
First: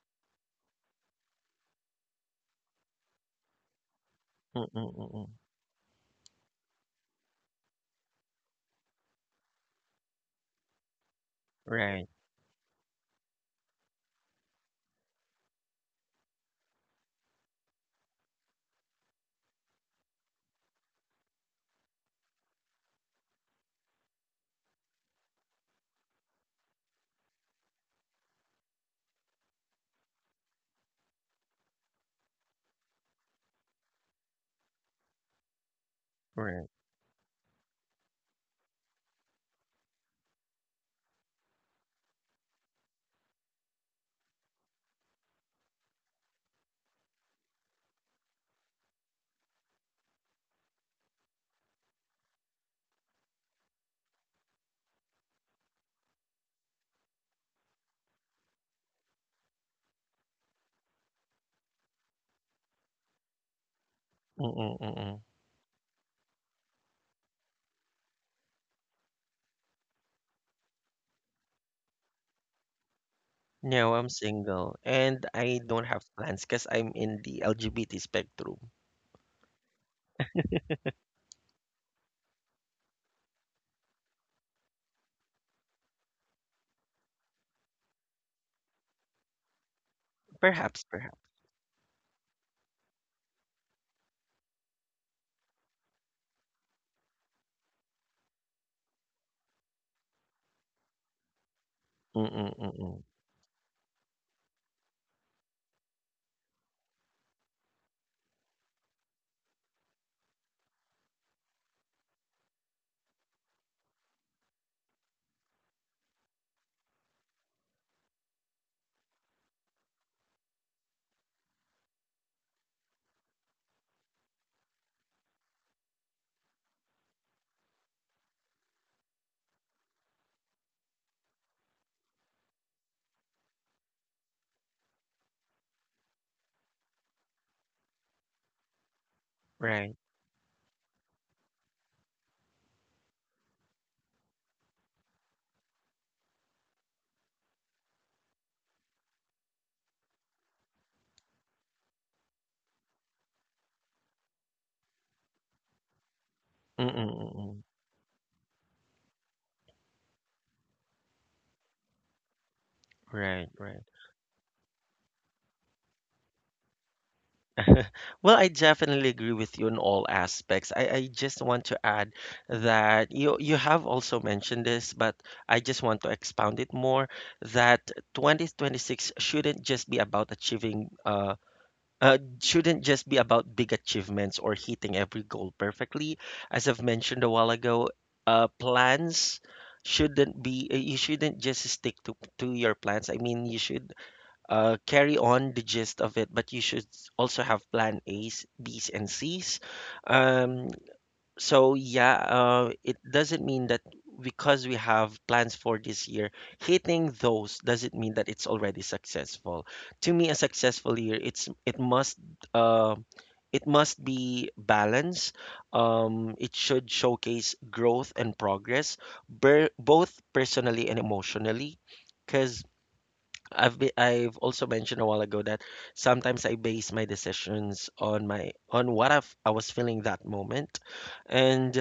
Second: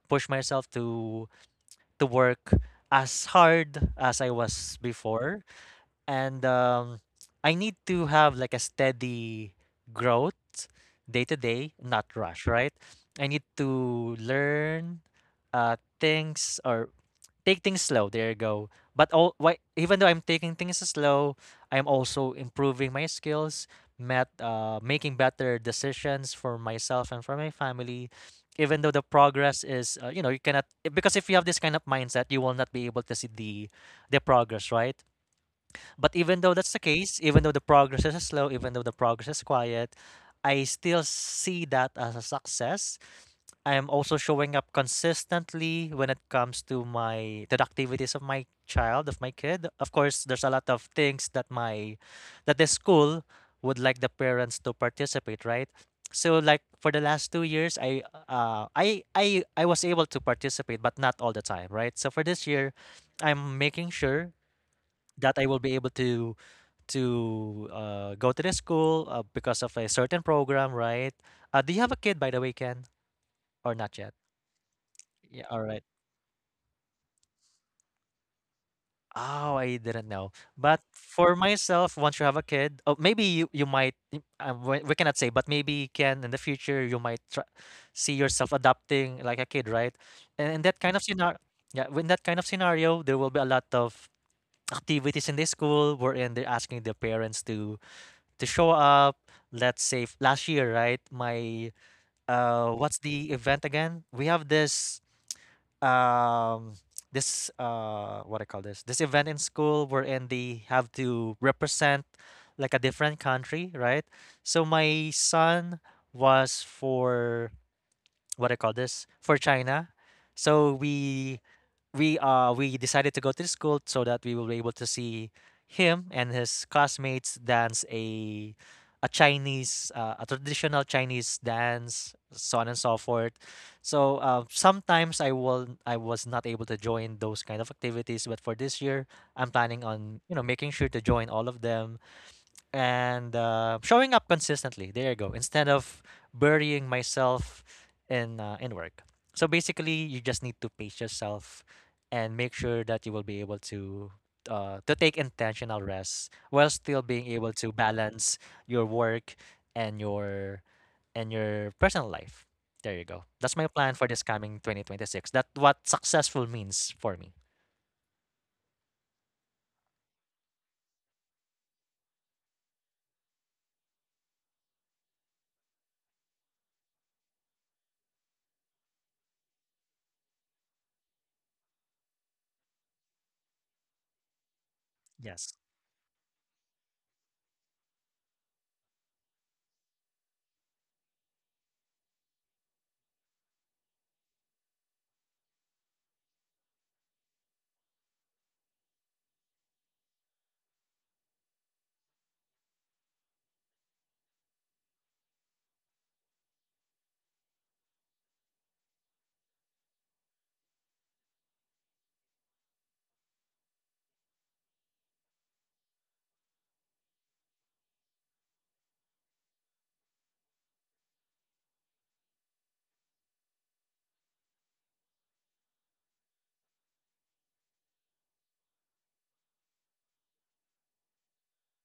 Speaker 2: push myself to work as hard as I
Speaker 1: Mm-mm.
Speaker 2: was
Speaker 1: Right,
Speaker 2: before, and I need to have like a steady growth day to day, not
Speaker 1: right.
Speaker 2: rush, right? I need to learn things or take things slow. There you go. But all, why, even though I'm taking things slow, I'm also improving my skills, making better decisions for myself and for my family. Even though the progress is, you know, you cannot, because if you have this kind of mindset, you will not be able to see the progress, right? But even though
Speaker 1: Right.
Speaker 2: that's the case, even though the progress is slow, even though the progress is quiet, I still see that as a success. I am also showing up consistently when it comes to my to the activities of my child, of my kid. Of course, there's a lot of things that my that the school would like the parents to participate, right? So like for the last 2 years, I was able to participate, but not all the time, right? So for this year, I'm making sure
Speaker 1: Mm-mm.
Speaker 2: that I will be able to go to the school because of a certain program, right? Do you have a kid, by the way, Ken, or
Speaker 1: No,
Speaker 2: not
Speaker 1: I'm
Speaker 2: yet?
Speaker 1: single and
Speaker 2: Yeah,
Speaker 1: I
Speaker 2: all right.
Speaker 1: don't have plans because I'm in the LGBT spectrum.
Speaker 2: Oh, I didn't know. But for myself, once you have a kid, oh, maybe you might, we cannot say, but maybe Ken, in the future, you might try, see yourself adopting like a kid, right? And in that
Speaker 1: Perhaps,
Speaker 2: kind of
Speaker 1: perhaps.
Speaker 2: scenario, yeah, in that kind of scenario, there will be a lot of activities in the school wherein they're asking their parents to show up. Let's say last year, right? My
Speaker 1: Mm-mm,
Speaker 2: what's
Speaker 1: mm-mm.
Speaker 2: the event again? We have this um [TSK] this what I call this event in school wherein they have to represent like a different country, right? So my son was for, what I call this, for China. So we we decided to go to the school so that we will be able to see him and his classmates dance a Chinese a traditional Chinese dance, so on and so forth. So sometimes I will, I was not able to join those kind of activities, but for this year I'm planning
Speaker 1: Right.
Speaker 2: on, you know, making sure to join all of them and, showing up consistently. There you go. Instead of burying myself in work. So basically, you just need to pace yourself and make sure that you will be able to, to take intentional rest while still
Speaker 1: Mm-mm,
Speaker 2: being able
Speaker 1: mm-mm.
Speaker 2: to balance your work and your and your personal life. There you go.
Speaker 1: Right,
Speaker 2: That's my
Speaker 1: right.
Speaker 2: plan for this coming 2026. That's what successful means for me.
Speaker 1: [LAUGHS] Well, I definitely agree with you in all aspects. I just want to add that you have also mentioned this, but I just want to expound it more that 2026 shouldn't just be about achieving shouldn't just be about big achievements or hitting every
Speaker 2: Yes.
Speaker 1: goal perfectly. As I've mentioned a while ago, plans shouldn't be you shouldn't just stick to your plans. I mean, you should carry on the gist of it, but you should also have plan A's, B's, and C's. Um, so yeah, it doesn't mean that because we have plans for this year, hitting those doesn't mean that it's already successful. To me, a successful year, uh, it must be balanced. It should showcase growth and progress, both personally and emotionally, because I've also mentioned a while ago that sometimes I base my decisions on my on what I was feeling that moment, and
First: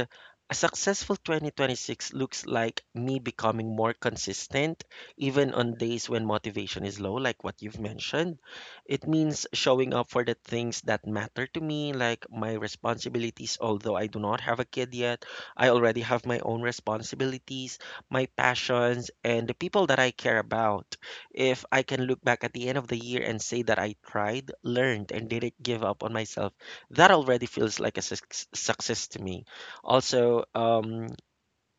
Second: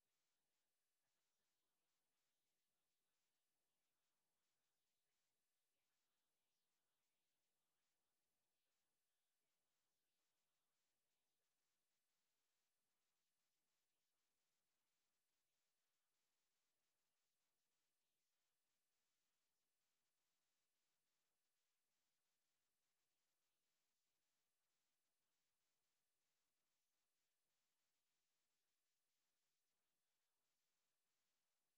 Speaker 1: a successful 2026 looks like me becoming more consistent even on days when motivation is low, like what you've mentioned. It means showing up for the things that matter to me, like my responsibilities. Although I do not have a kid yet, I already have my own responsibilities, my passions, and the people that I care about. If I can look back at the end of the year and say that I tried, learned, and didn't give up on myself, that already feels like a success to me. Also,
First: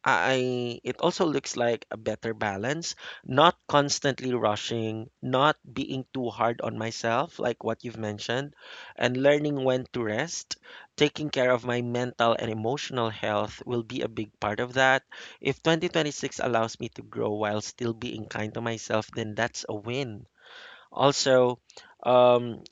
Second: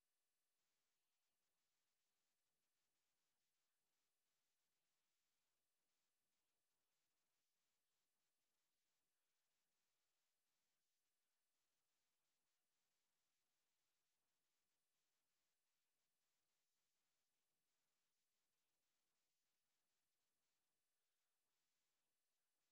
Speaker 1: I it also looks like a better balance, not constantly rushing, not being too hard on myself, like what you've mentioned, and learning when to rest. Taking care of my mental and emotional health will be a big part of that. If 2026 allows me to grow while still being kind to myself, then that's a win. Also, um,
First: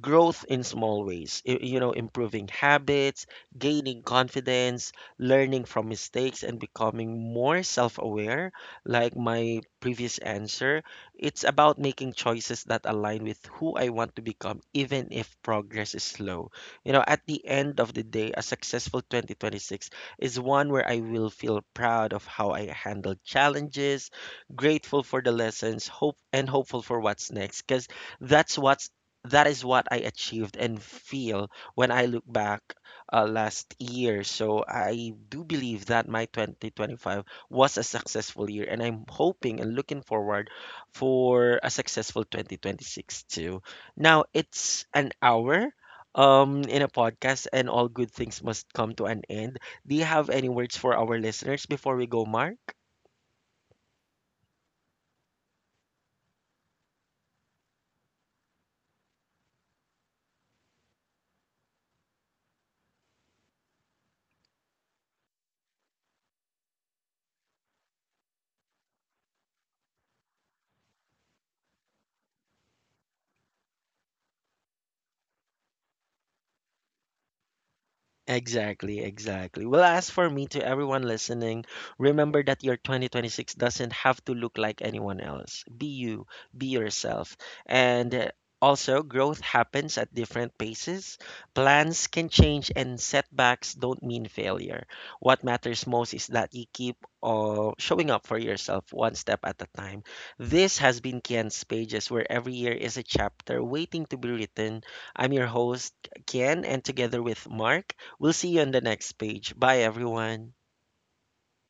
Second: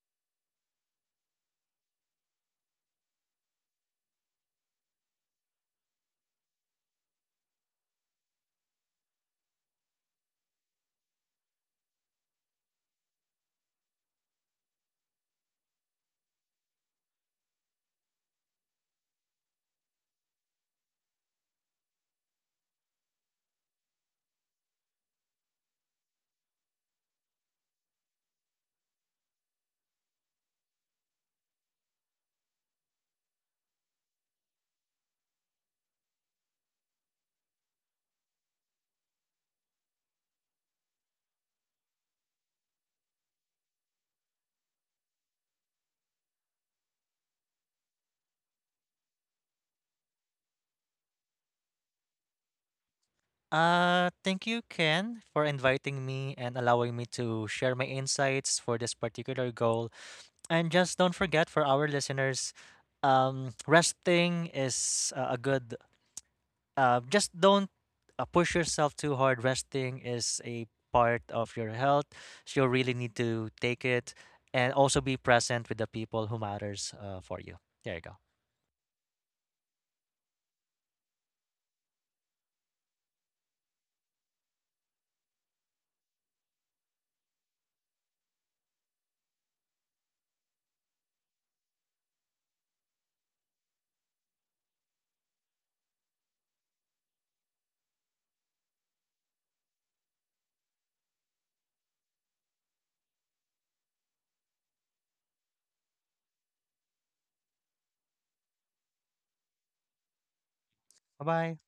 Speaker 1: growth in small ways, you know, improving habits, gaining confidence, learning from mistakes and becoming more self-aware, like my previous answer. It's about making choices that align with who I want to become even if progress is slow. You know, at the end of the day, a successful 2026 is one where I will feel proud of how I handled challenges, grateful for the lessons, hopeful for what's next, because that's what that is what I achieved and feel when I look back last year. So I do believe that my 2025 was a successful year, and I'm hoping and looking forward for a successful 2026 too. Now it's an hour. In a podcast, and all good things must come to an end. Do you have any words for our listeners before we go, Mark?
Speaker 2: Thank you, Ken, for inviting me and allowing me to share my insights for this particular goal. And just don't forget, for our listeners, resting is, a good. Just don't push yourself too hard. Resting is a part of your health, so you really need to take it, and also be present with the people who matters for you. There you go.
Speaker 1: Exactly, exactly. Well, as for me, to everyone listening, remember that your 2026 doesn't have to look like anyone else. Be you, be yourself. And also, growth happens at different paces. Plans can change, and setbacks don't mean failure. What matters most is that you keep showing up for yourself one step at a time. This has been Kian's Pages, where every year is a chapter waiting to be written. I'm your host, Kian, and together with Mark, we'll see you on the next page. Bye, everyone.
Speaker 2: Bye bye.